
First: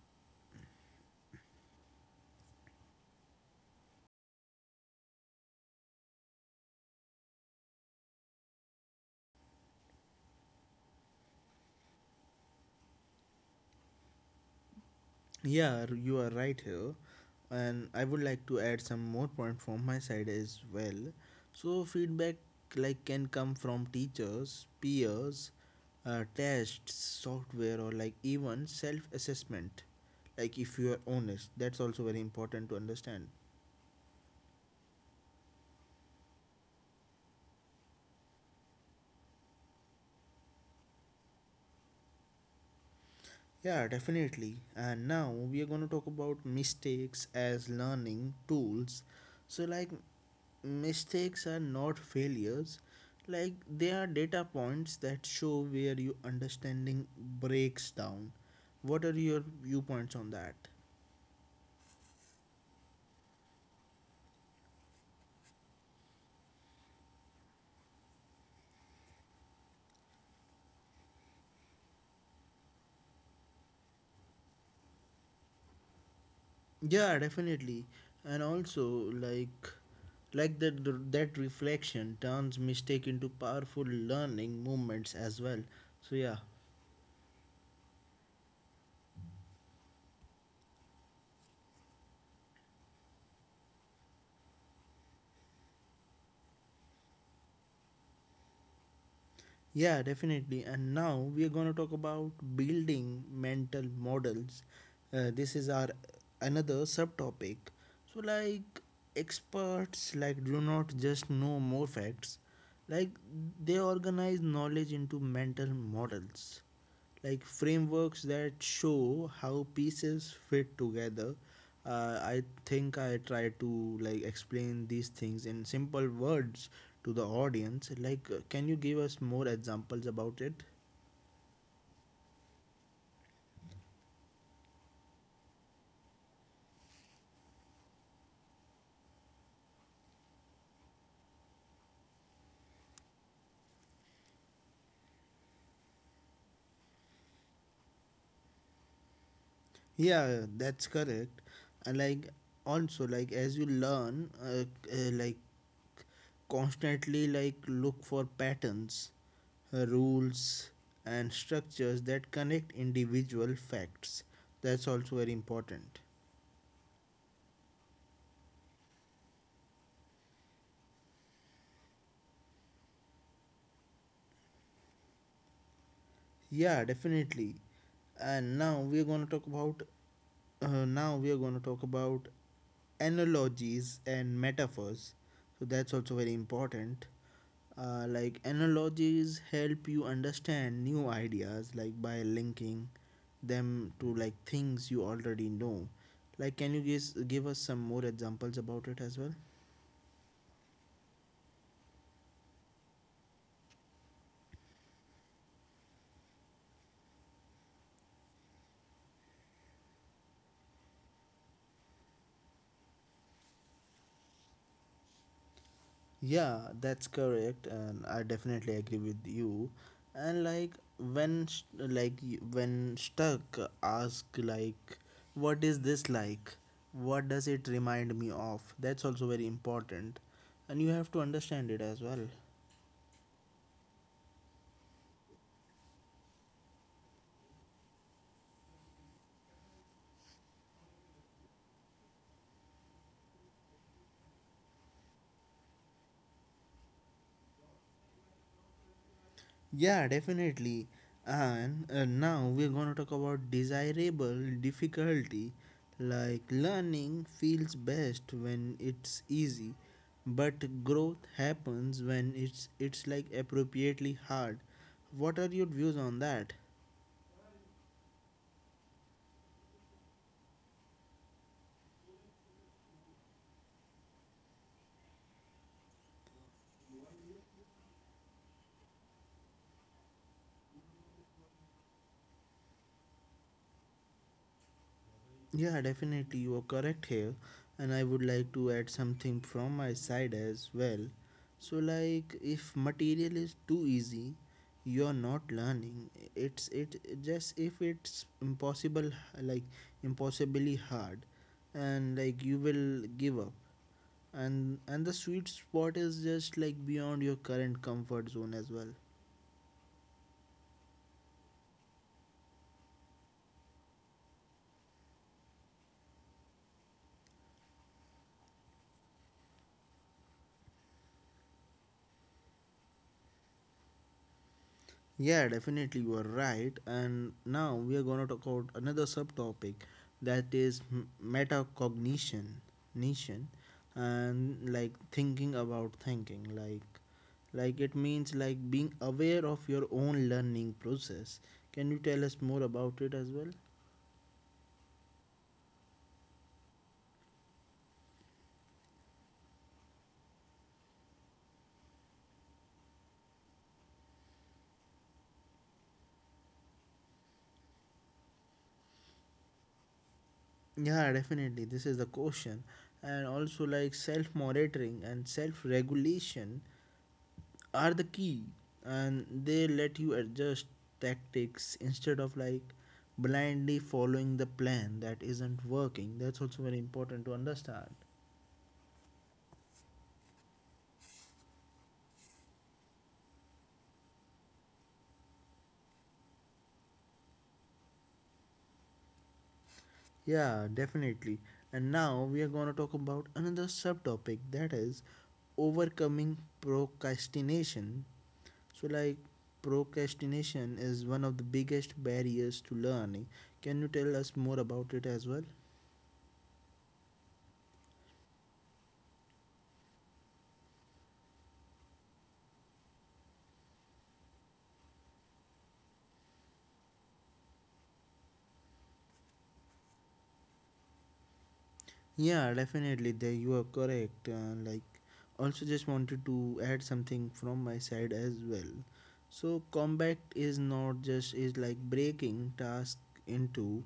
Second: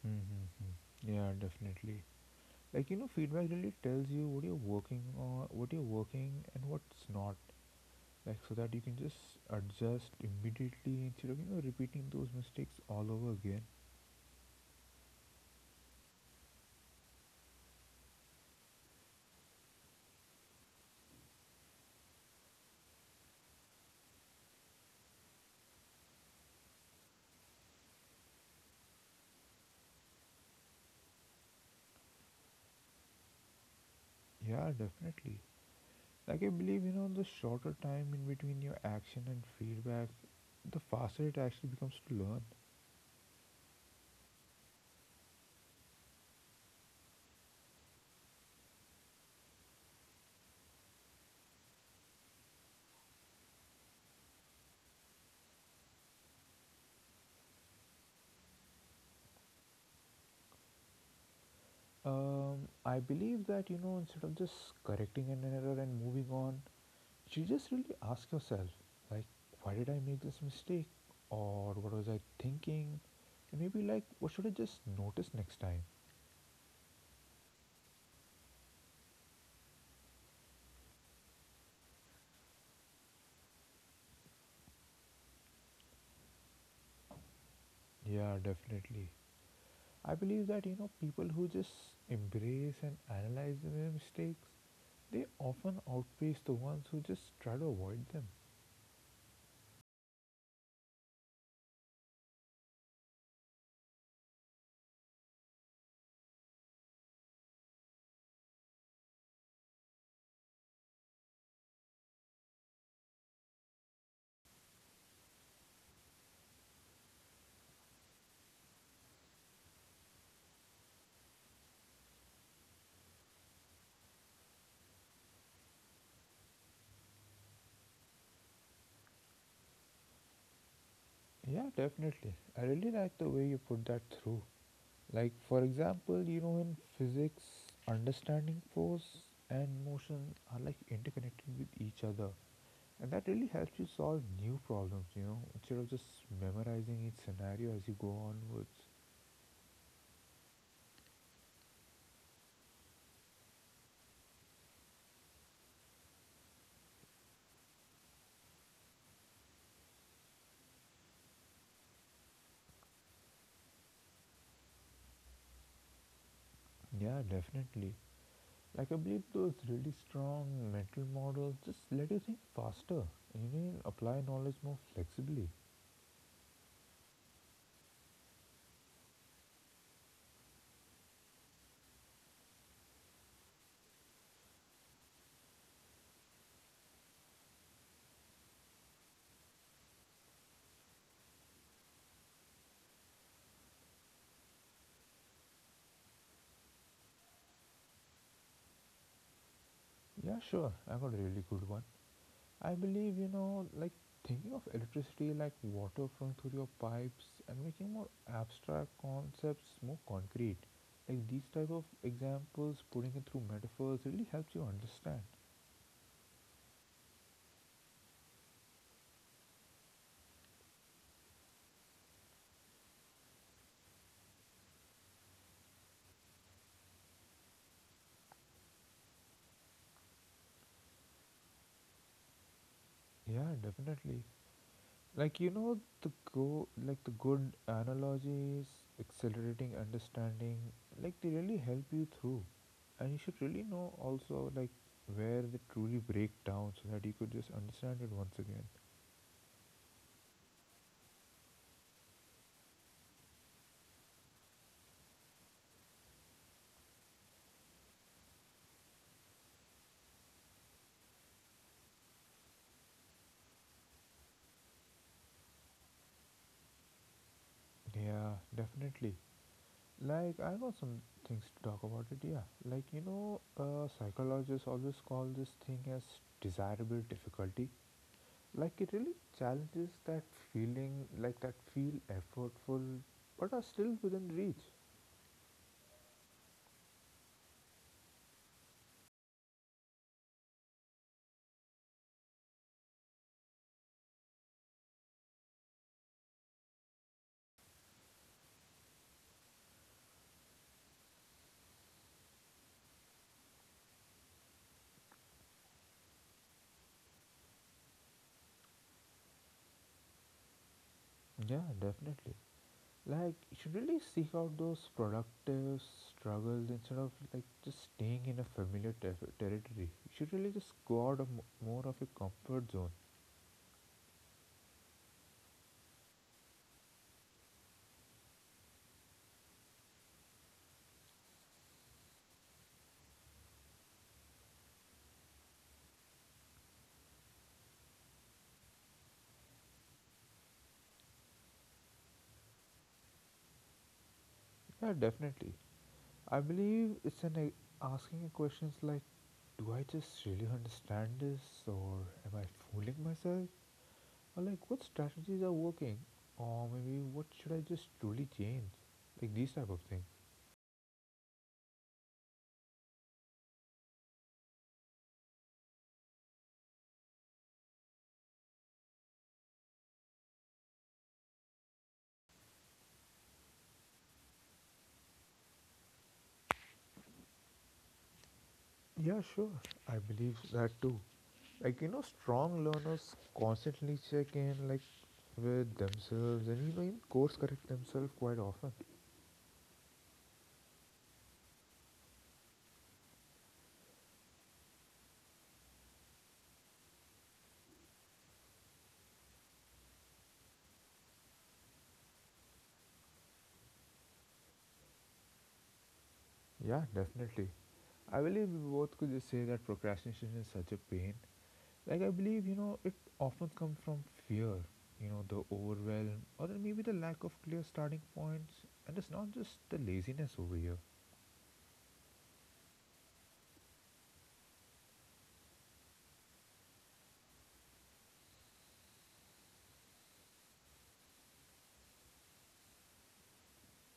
S2: Mm-hmm. Yeah, definitely. Like you know, feedback really tells you what you're working on, what you're working, and what's not. Like so that you can just adjust immediately instead of, you know, repeating those mistakes all over again.
S1: Yeah, r- you are right here. And I would like to add some more point from my side as well. So feedback like can come from teachers, peers, uh, tests, software, or like even self-assessment. Like if you are honest, that's also very important to understand.
S2: Yeah, definitely. Like I believe, you know, the shorter time in between your action and feedback, the faster it actually becomes to learn.
S1: Yeah, definitely. And now we are going to talk about mistakes as learning tools. So, like mistakes are not failures, like they are data points that show where your understanding breaks down. What are your viewpoints on that?
S2: um I believe that, you know, instead of just correcting an error and moving on, you just really ask yourself, like, why did I make this mistake, or what was I thinking, and maybe like what should I just notice next time.
S1: Yeah, definitely. And also, like like that that reflection turns mistake into powerful learning moments as well. So yeah.
S2: Yeah, definitely. I believe that you know people who just embrace and analyze their mistakes, they often outpace the ones who just try to avoid them.
S1: Yeah, definitely. And now we are going to talk about building mental models. Uh, this is our another subtopic. So, like experts, like do not just know more facts. Like they organize knowledge into mental models, like frameworks that show how pieces fit together. uh, I think I try to like explain these things in simple words to the audience, like uh, can you give us more examples about it?
S2: Yeah, definitely. I really like the way you put that through. Like for example, you know in physics, understanding force and motion are like interconnected with each other. And that really helps you solve new problems, you know, instead of just memorizing each scenario as you go onwards.
S1: Yeah, that's correct. And like also, like as you learn uh, uh, like constantly like look for patterns, uh, rules, and structures that connect individual facts. That's also very important.
S2: Yeah, definitely. Like I believe those really strong mental models just let you think faster and you can apply knowledge more flexibly.
S1: Yeah, definitely. And now we are going to talk about uh, now we are going to talk about analogies and metaphors. So that's also very important. Uh, like analogies help you understand new ideas like by linking them to like things you already know. Like can you guys give us some more examples about it as well?
S2: Yeah, sure, I got a really good one. I believe, you know, like thinking of electricity like water flowing through your pipes and making more abstract concepts more concrete. Like these type of examples, putting it through metaphors really helps you understand.
S1: Yeah, that's correct, and I definitely agree with you. And like when st- like y- when stuck, ask like, what is this like? What does it remind me of? That's also very important, and you have to understand it as well.
S2: Yeah, definitely. Like you know the go like the good analogies, accelerating understanding, like they really help you through. And you should really know also like where they truly break down so that you could just understand it once again.
S1: Yeah, definitely. And uh, now we're going to talk about desirable difficulty. Like learning feels best when it's easy, but growth happens when it's it's like appropriately hard. What are your views on that?
S2: Yeah, definitely. Like I got some things to talk about it, yeah. Like you know, uh, psychologists always call this thing as desirable difficulty. Like it really challenges that feeling like that feel effortful but are still within reach.
S1: Yeah, definitely, you are correct here, and I would like to add something from my side as well. So, like, if material is too easy, you are not learning. It's it it just if it's impossible, like impossibly hard, and like you will give up. And and the sweet spot is just like beyond your current comfort zone as well.
S2: Yeah, definitely. Like you should really seek out those productive struggles instead of like just staying in a familiar ter- territory. You should really just go out of mo- more of your comfort zone.
S1: Yeah, definitely you are right. And now we are going to talk about another subtopic that is m- metacognition, nation, and like thinking about thinking. Like, like it means like being aware of your own learning process. Can you tell us more about it as well?
S2: Yeah, definitely. I believe it's an a- asking a questions like, do I just really understand this, or am I fooling myself, or like what strategies are working, or maybe what should I just truly change, like these type of things.
S1: Yeah, definitely. This is the question. And also, like self monitoring and self regulation are the key, and they let you adjust tactics instead of like blindly following the plan that isn't working. That's also very important to understand.
S2: Yeah, sure. I believe that too. Like you know strong learners constantly check in like with themselves and you even course correct themselves quite often.
S1: Yeah, definitely. And now we are going to talk about another subtopic that is overcoming procrastination. So like procrastination is one of the biggest barriers to learning. Can you tell us more about it as well?
S2: Yeah, definitely. I believe we both could just say that procrastination is such a pain. Like I believe, you know, it often comes from fear, you know, the overwhelm or then maybe the lack of clear starting points, and it's not just the laziness over here.
S1: Yeah, definitely. There you are correct. Uh, like, also just wanted to add something from my side as well. So combat is not just is like breaking task into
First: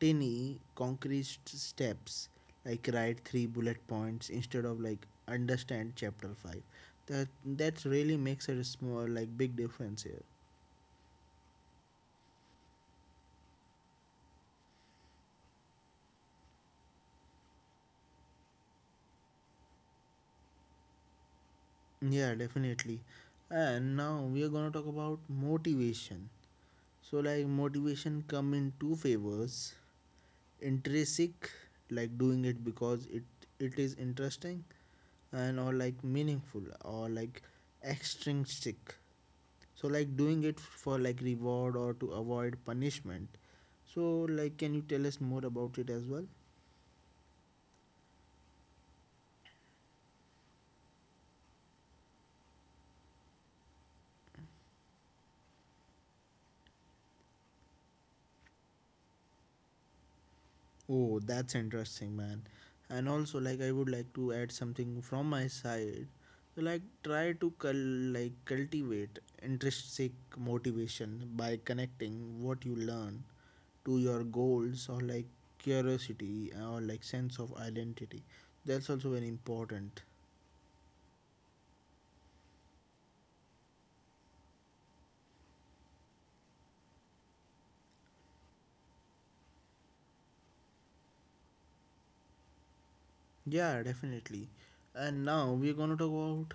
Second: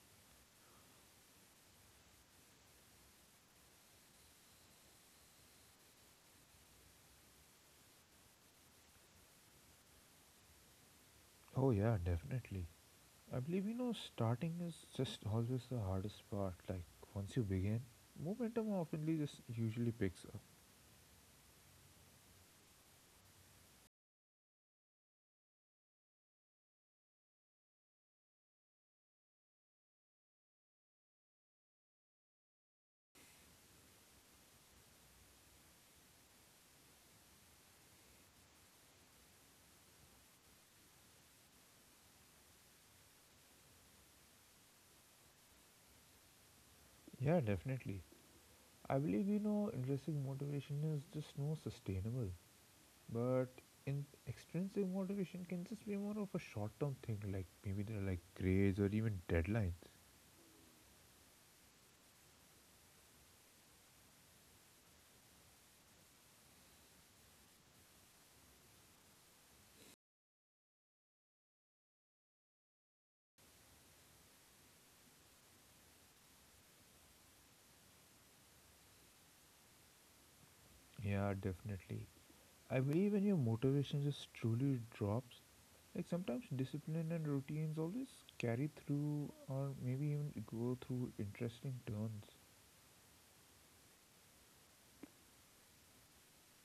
S1: tiny concrete steps. Like write three bullet points instead of like understand chapter five. That that really makes a small like big difference here.
S2: Oh yeah, definitely. I believe you know starting is just always the hardest part, like once you begin, momentum often just usually picks.
S1: Yeah, definitely. And now we are gonna talk about motivation. So like motivation come in two favors. Intrinsic, like doing it because it it is interesting and or like meaningful, or like extrinsic. So like doing it for like reward or to avoid punishment. So like can you tell us more about it as well?
S2: Yeah, definitely. I believe you know intrinsic motivation is just more sustainable, but in extrinsic motivation can just be more of a short-term thing, like maybe they're like grades or even deadlines.
S1: Oh, that's interesting, man. And also, like, I would like to add something from my side. Like, try to cul- like cultivate intrinsic motivation by connecting what you learn to your goals or like curiosity or like sense of identity. That's also very important.
S2: Yeah, definitely. I believe when your motivation just truly drops, like sometimes discipline and routines always carry through or maybe even go through interesting turns.
S1: Yeah, definitely. And now we're going to talk about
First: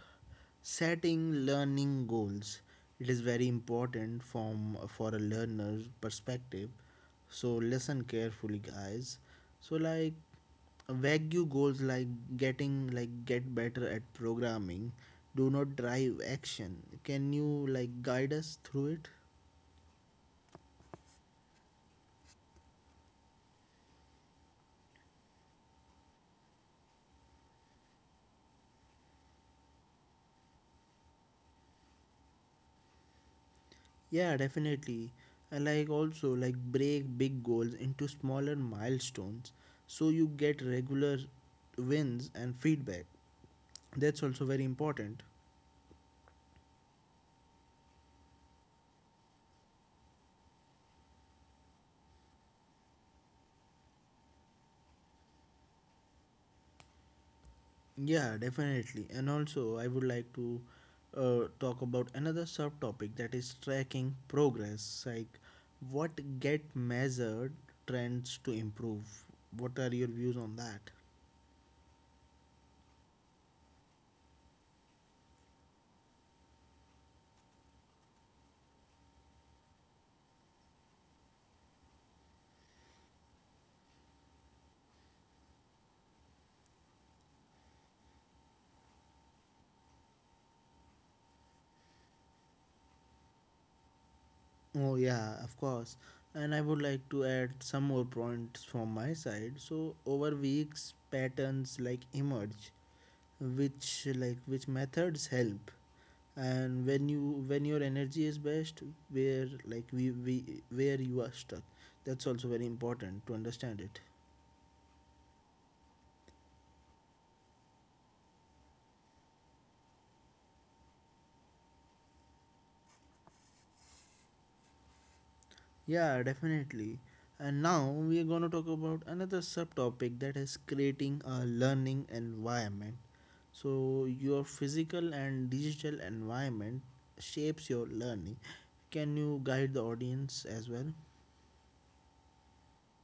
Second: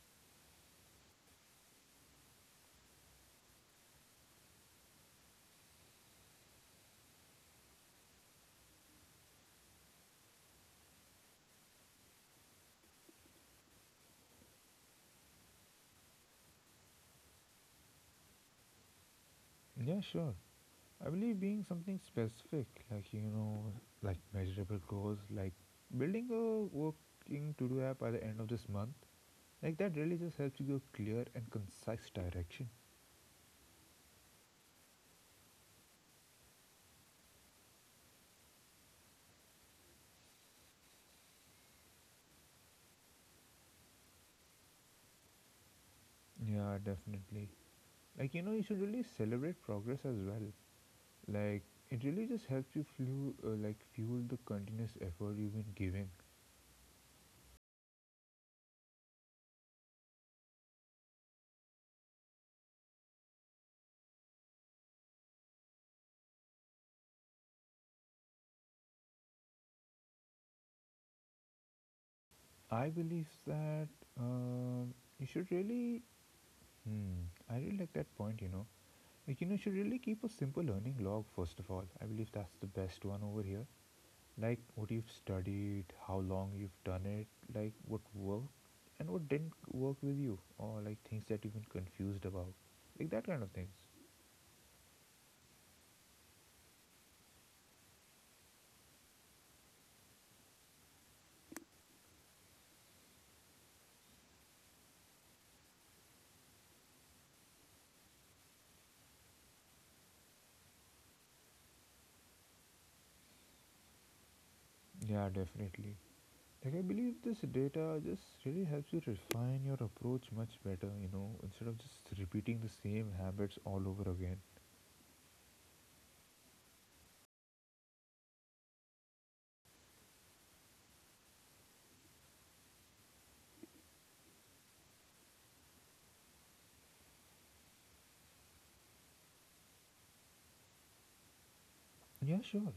S1: setting learning goals. It is very important from for a learner's perspective. So listen carefully, guys. So like vague goals like getting like get better at programming do not drive action. Can you like guide us through it?
S2: Yeah, sure. I believe being something specific, like you know, like measurable goals, like building a working to do app by the end of this month, like that really just helps you give clear and concise direction.
S1: Yeah, definitely. I like also like break big goals into smaller milestones so you get regular wins and feedback. That's also very important.
S2: Yeah, definitely. Like you know, you should really celebrate progress as well. Like it really just helps you fuel, uh, like fuel the continuous effort you've been giving.
S1: Yeah, definitely. And also, I would like to uh, talk about another subtopic that is tracking progress, like what get measured trends to improve. What are your views on that?
S2: I believe that um, you should really. Hmm, I really like that point. You know, like, you know, you should really keep a simple learning log, first of all. I believe that's the best one over here. Like, what you've studied, how long you've done it, like, what worked and what didn't work with you, or like things that you've been confused about. Like, that kind of things.
S1: Oh, yeah, of course. And I would like to add some more points from my side. So over weeks, patterns like emerge, which like which methods help. And when you when your energy is best, where like we, we where you are stuck, that's also very important to understand it.
S2: Yeah, definitely. Like, I believe this data just really helps you refine your approach much better, you know, instead of just repeating the same habits all over again.
S1: Yeah, definitely. And now we are gonna talk about another subtopic that is creating a learning environment. So, your physical and digital environment shapes your learning. Can you guide the audience as well?
S2: Yeah, sure.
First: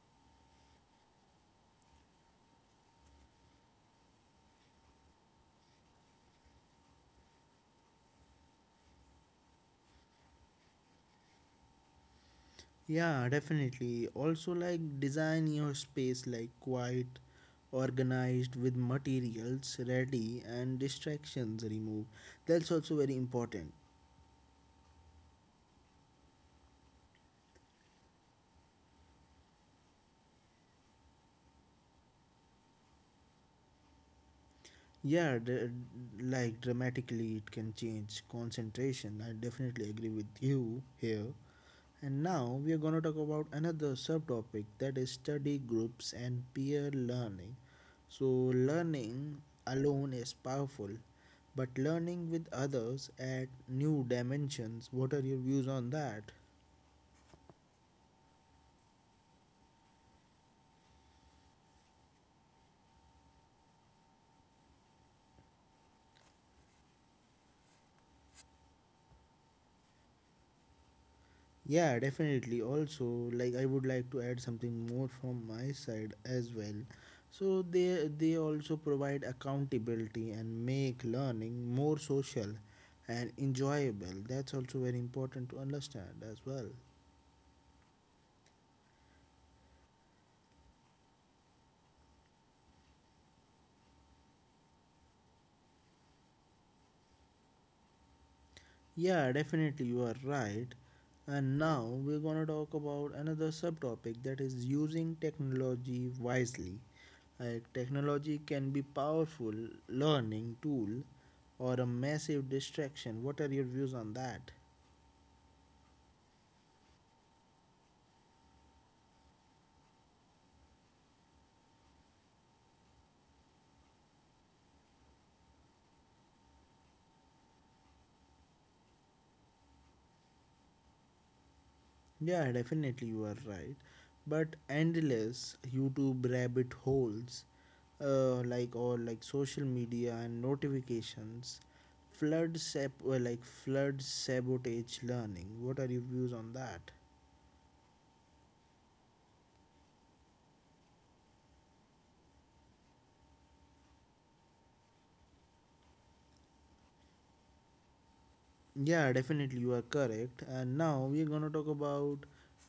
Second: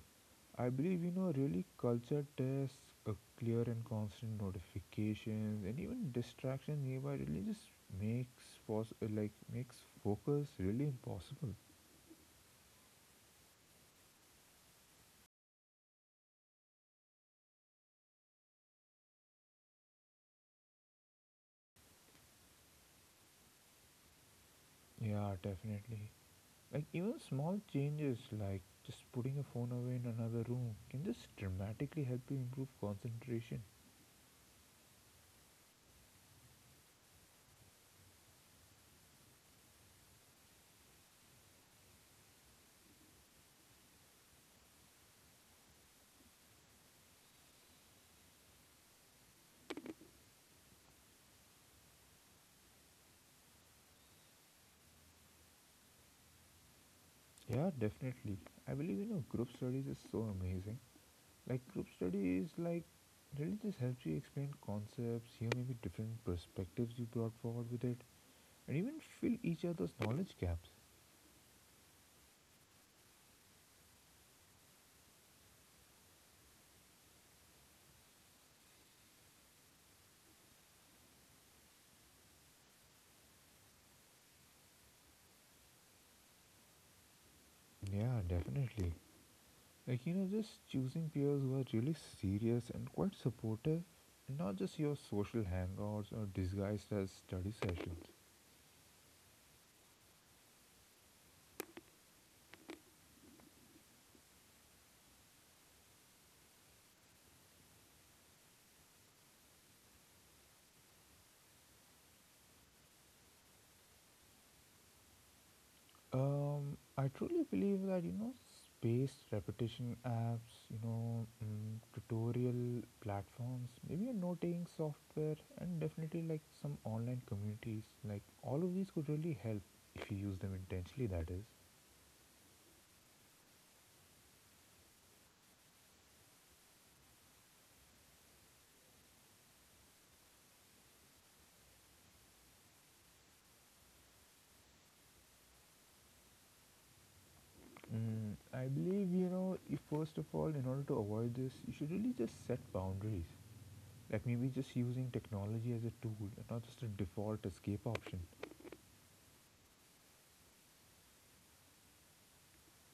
S2: I believe you know really culture tests, a clear and constant notifications, and even distractions nearby really just makes pos- uh, like makes focus really impossible.
S1: Yeah, definitely. Also, like design your space like quiet, organized with materials ready and distractions removed. That's also very important.
S2: Yeah, definitely. Like even small changes like just putting a phone away in another room can just dramatically help you improve concentration.
S1: Yeah, dr- like dramatically, it can change concentration. I definitely agree with you here. And now we are going to talk about another subtopic that is study groups and peer learning. So, learning alone is powerful, but learning with others add new dimensions. What are your views on that?
S2: Yeah, definitely. I believe you know group studies is so amazing. Like group studies, like really just helps you explain concepts, hear maybe different perspectives you brought forward with it, and even fill each other's knowledge gaps.
S1: Yeah, definitely. Also, like I would like to add something more from my side as well. So they they also provide accountability and make learning more social and enjoyable. That's also very important to understand as well.
S2: Yeah, definitely. Like you know, just choosing peers who are really serious and quite supportive, and not just your social hangouts or disguised as study sessions.
S1: Yeah, definitely, you are right. And now we're going to talk about another subtopic that is using technology wisely. Like, technology can be powerful learning tool or a massive distraction. What are your views on that?
S2: Um, I truly believe that you know spaced repetition apps, you know mm, tutorial platforms, maybe a noting software, and definitely like some online communities. Like all of these could really help if you use them intentionally. That is,
S1: Yeah, definitely you are right. But endless YouTube rabbit holes, uh, like or like social media and notifications, flood sab- uh, like flood sabotage learning. What are your views on that?
S2: mm, I believe you know if first of all, in order to avoid this, you should really just set boundaries. Like maybe just using technology as a tool and not just a default escape option.
S1: Yeah, definitely, you are correct. And now we're gonna talk about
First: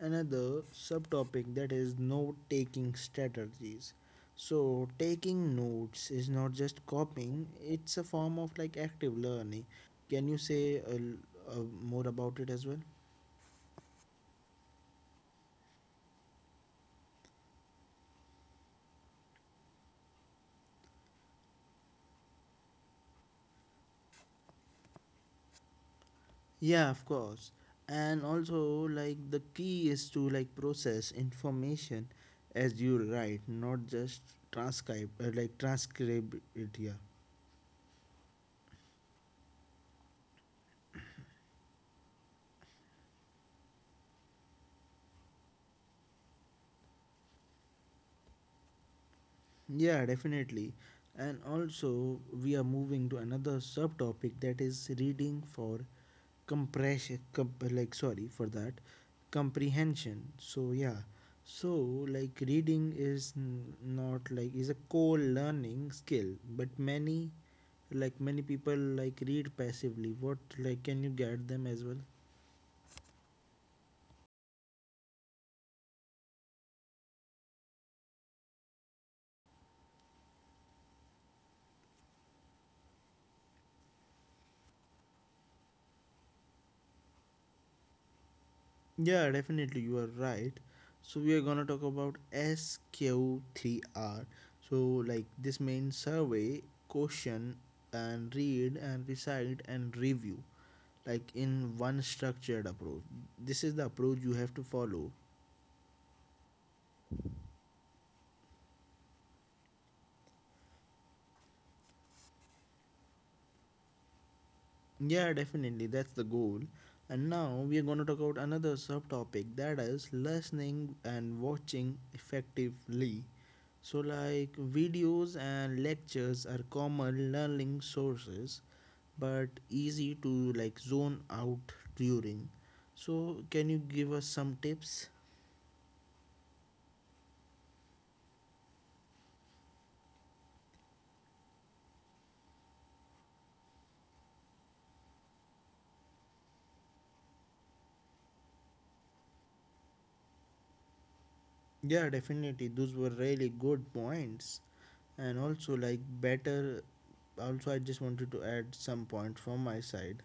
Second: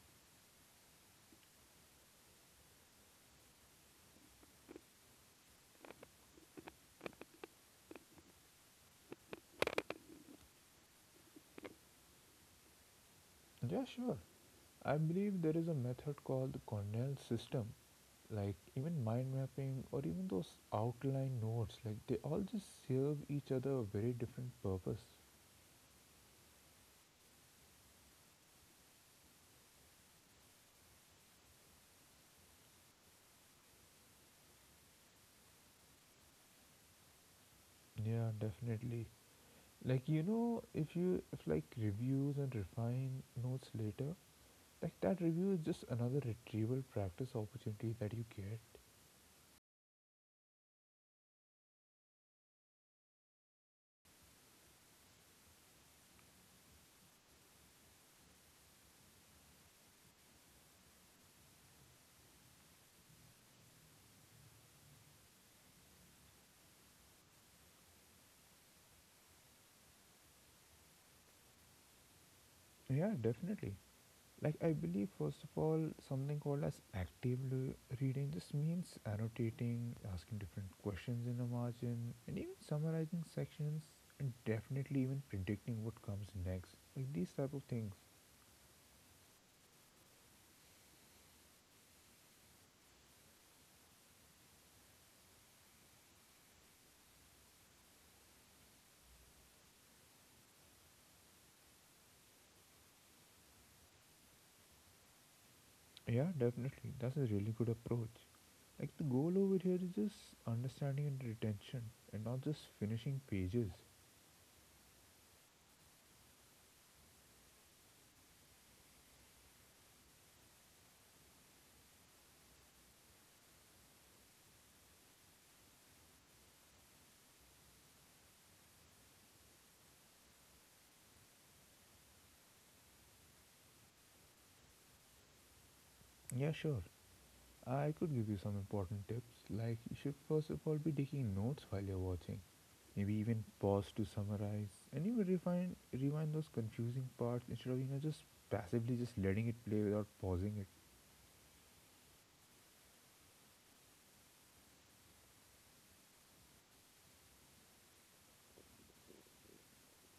S1: another subtopic that is note taking strategies. So, taking notes is not just copying, it's a form of like active learning. Can you say a l uh, more about it as well?
S2: Yeah, sure. I believe there is a method called the Cornell system, like even mind mapping or even those outline notes, like they all just serve each other a very different purpose.
S1: Yeah, of course. And also, like, the key is to like process information as you write, not just transcribe, uh, like transcribe it. Yeah.
S2: Yeah, definitely. Like you know if you if like reviews and refine notes later, like that review is just another retrieval practice opportunity that you get.
S1: Yeah, definitely. And also, we are moving to another subtopic that is reading for compression, comp- like, sorry for that, comprehension. So, yeah, so like reading is n- not like is a core learning skill, but many like many people like read passively. What like can you get them as well?
S2: Yeah, definitely. Like I believe first of all something called as active l- reading, this means annotating, asking different questions in the margin, and even summarizing sections, and definitely even predicting what comes next, like these type of things.
S1: Yeah, definitely, you are right. So we are gonna talk about S Q three R. So like this main survey, question and read and recite and review, like in one structured approach. This is the approach you have to follow.
S2: Yeah, definitely, that's a really good approach. Like the goal over here is just understanding and retention, and not just finishing pages.
S1: Yeah, definitely, that's the goal. And now we are gonna talk about another subtopic that is listening and watching effectively. So, like videos and lectures are common learning sources but easy to like zone out during. So, can you give us some tips?
S2: Yeah, sure. I could give you some important tips. Like, you should first of all be taking notes while you're watching. Maybe even pause to summarize and even refine, rewind those confusing parts instead of, you know, just passively just letting it play without pausing it.
S1: Yeah, definitely. Those were really good points. And also, like, better. Also, I just wanted to add some point from my side.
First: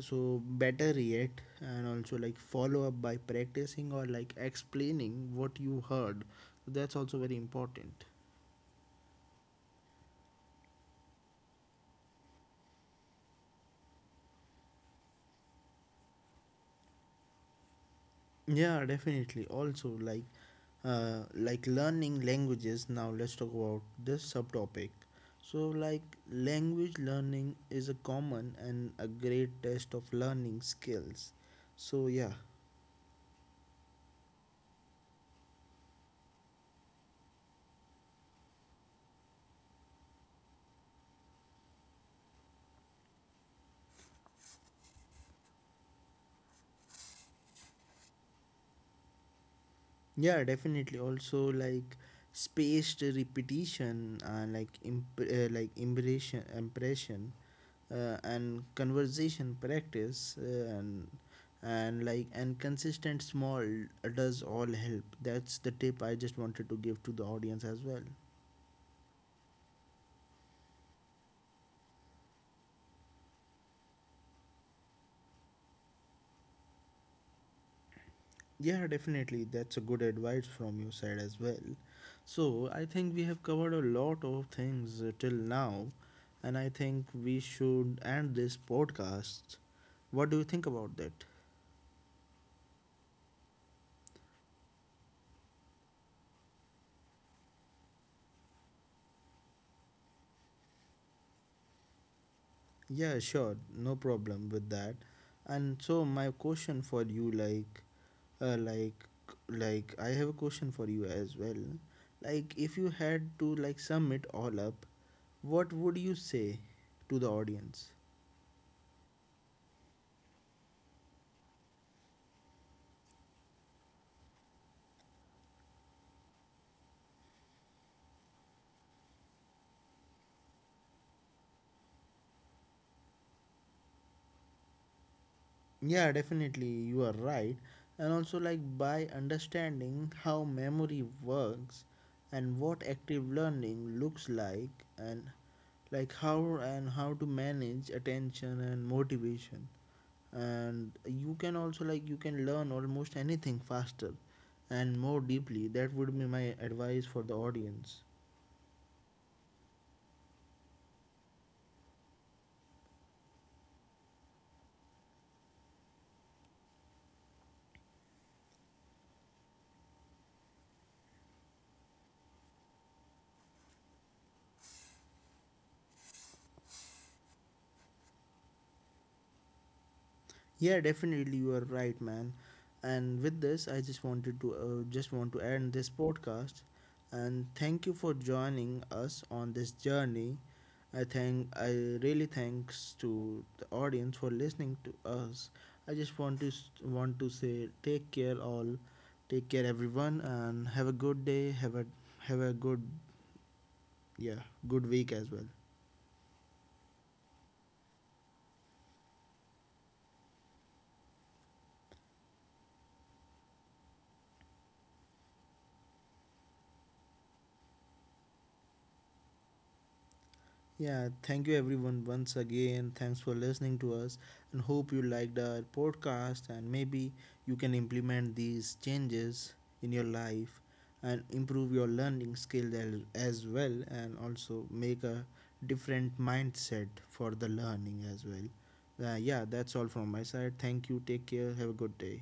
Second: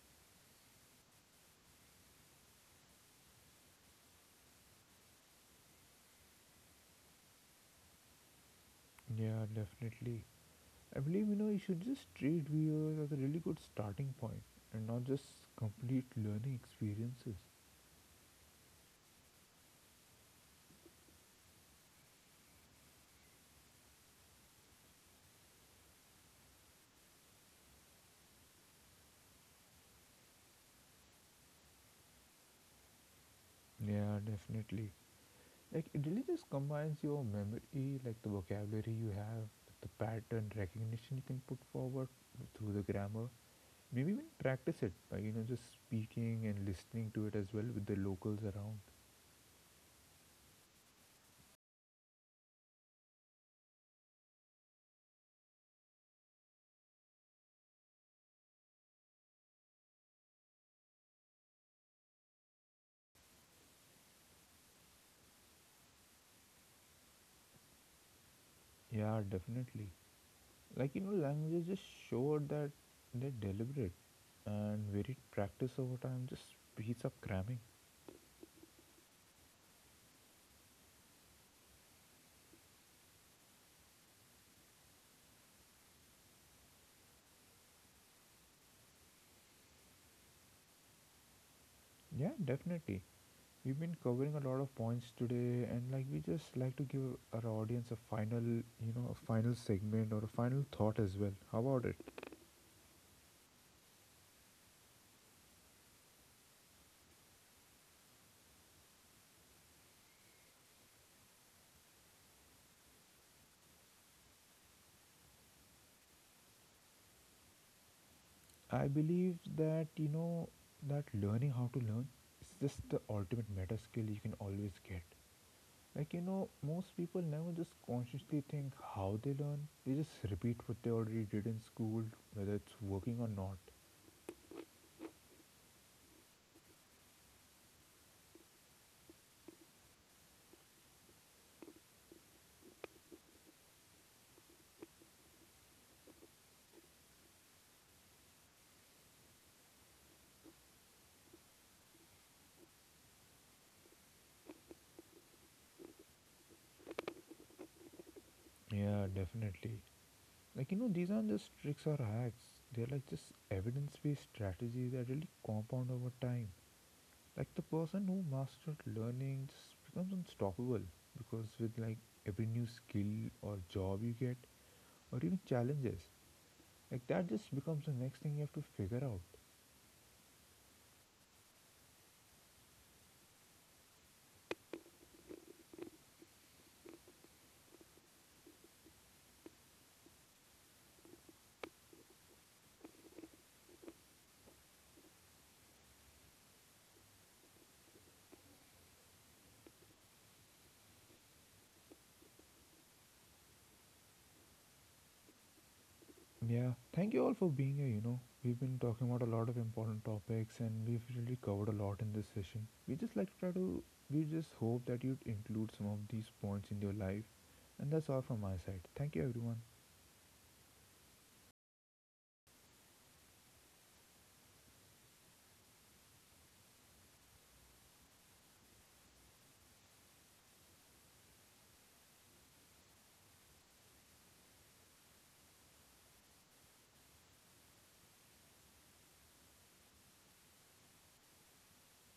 S1: So, better yet, and also like follow up by practicing or like explaining what you heard. That's also very important.
S2: Yeah, definitely. I believe, you know, you should just treat videos as a really good starting point and not just complete learning experiences.
S1: Yeah, definitely. Also, like, uh, like learning languages. Now let's talk about this subtopic. So like language learning is a common and a great test of learning skills. So yeah.
S2: Yeah, definitely. Like it really just combines your memory, like the vocabulary you have, the pattern recognition you can put forward through the grammar. Maybe even practice it by, you know, just speaking and listening to it as well with the locals around.
S1: Yeah, definitely. Also like spaced repetition, uh, like imp- uh, like impression impression uh, and conversation practice, uh, and and like and consistent small does all help. That's the tip I just wanted to give to the audience as well.
S2: Yeah, definitely. Like you know, languages just show that they're deliberate and varied practice over time just beats up cramming.
S1: Yeah, definitely. That's a good advice from your side as well. So, I think we have covered a lot of things uh, till now, and I think we should end this podcast. What do you think about that?
S2: Yeah, definitely. We've been covering a lot of points today, and like we just like to give our audience a final, you know, a final segment or a final thought as well. How about it?
S1: Yeah, sure. No problem with that. And so my question for you like uh, like like I have a question for you as well. Like if you had to like sum it all up, what would you say to the audience?
S2: I believe that you know that learning how to learn is just the ultimate meta skill you can always get. Like you know, most people never just consciously think how they learn. They just repeat what they already did in school, whether it's working or not.
S1: Yeah, definitely, you are right. And also, like by understanding how memory works and what active learning looks like, and like how and how to manage attention and motivation, and you can also like you can learn almost anything faster and more deeply. That would be my advice for the audience.
S2: Yeah, definitely. Like, you know, these aren't just tricks or hacks. They're like just evidence based strategies that really compound over time. Like, the person who mastered learning just becomes unstoppable because with like every new skill or job you get, or even challenges, like that just becomes the next thing you have to figure out.
S1: Yeah, definitely you are right, man. And with this, I just wanted to uh, just want to end this podcast and thank you for joining us on this journey. I thank I really thanks to the audience for listening to us. I just want to s- want to say take care all, take care everyone, and have a good day. Have a have a good yeah good week as well.
S2: Yeah, thank you all for being here. You know, we've been talking about a lot of important topics and we've really covered a lot in this session. We just like to try to, we just hope that you'd include some of these points in your life. And that's all from my side. Thank you, everyone.
S1: Yeah, thank you everyone once again. Thanks for listening to us and hope you liked our podcast and maybe you can implement these changes in your life and improve your learning skills as as well and also make a different mindset for the learning as well. Uh, yeah, that's all from my side. Thank you. Take care. Have a good day.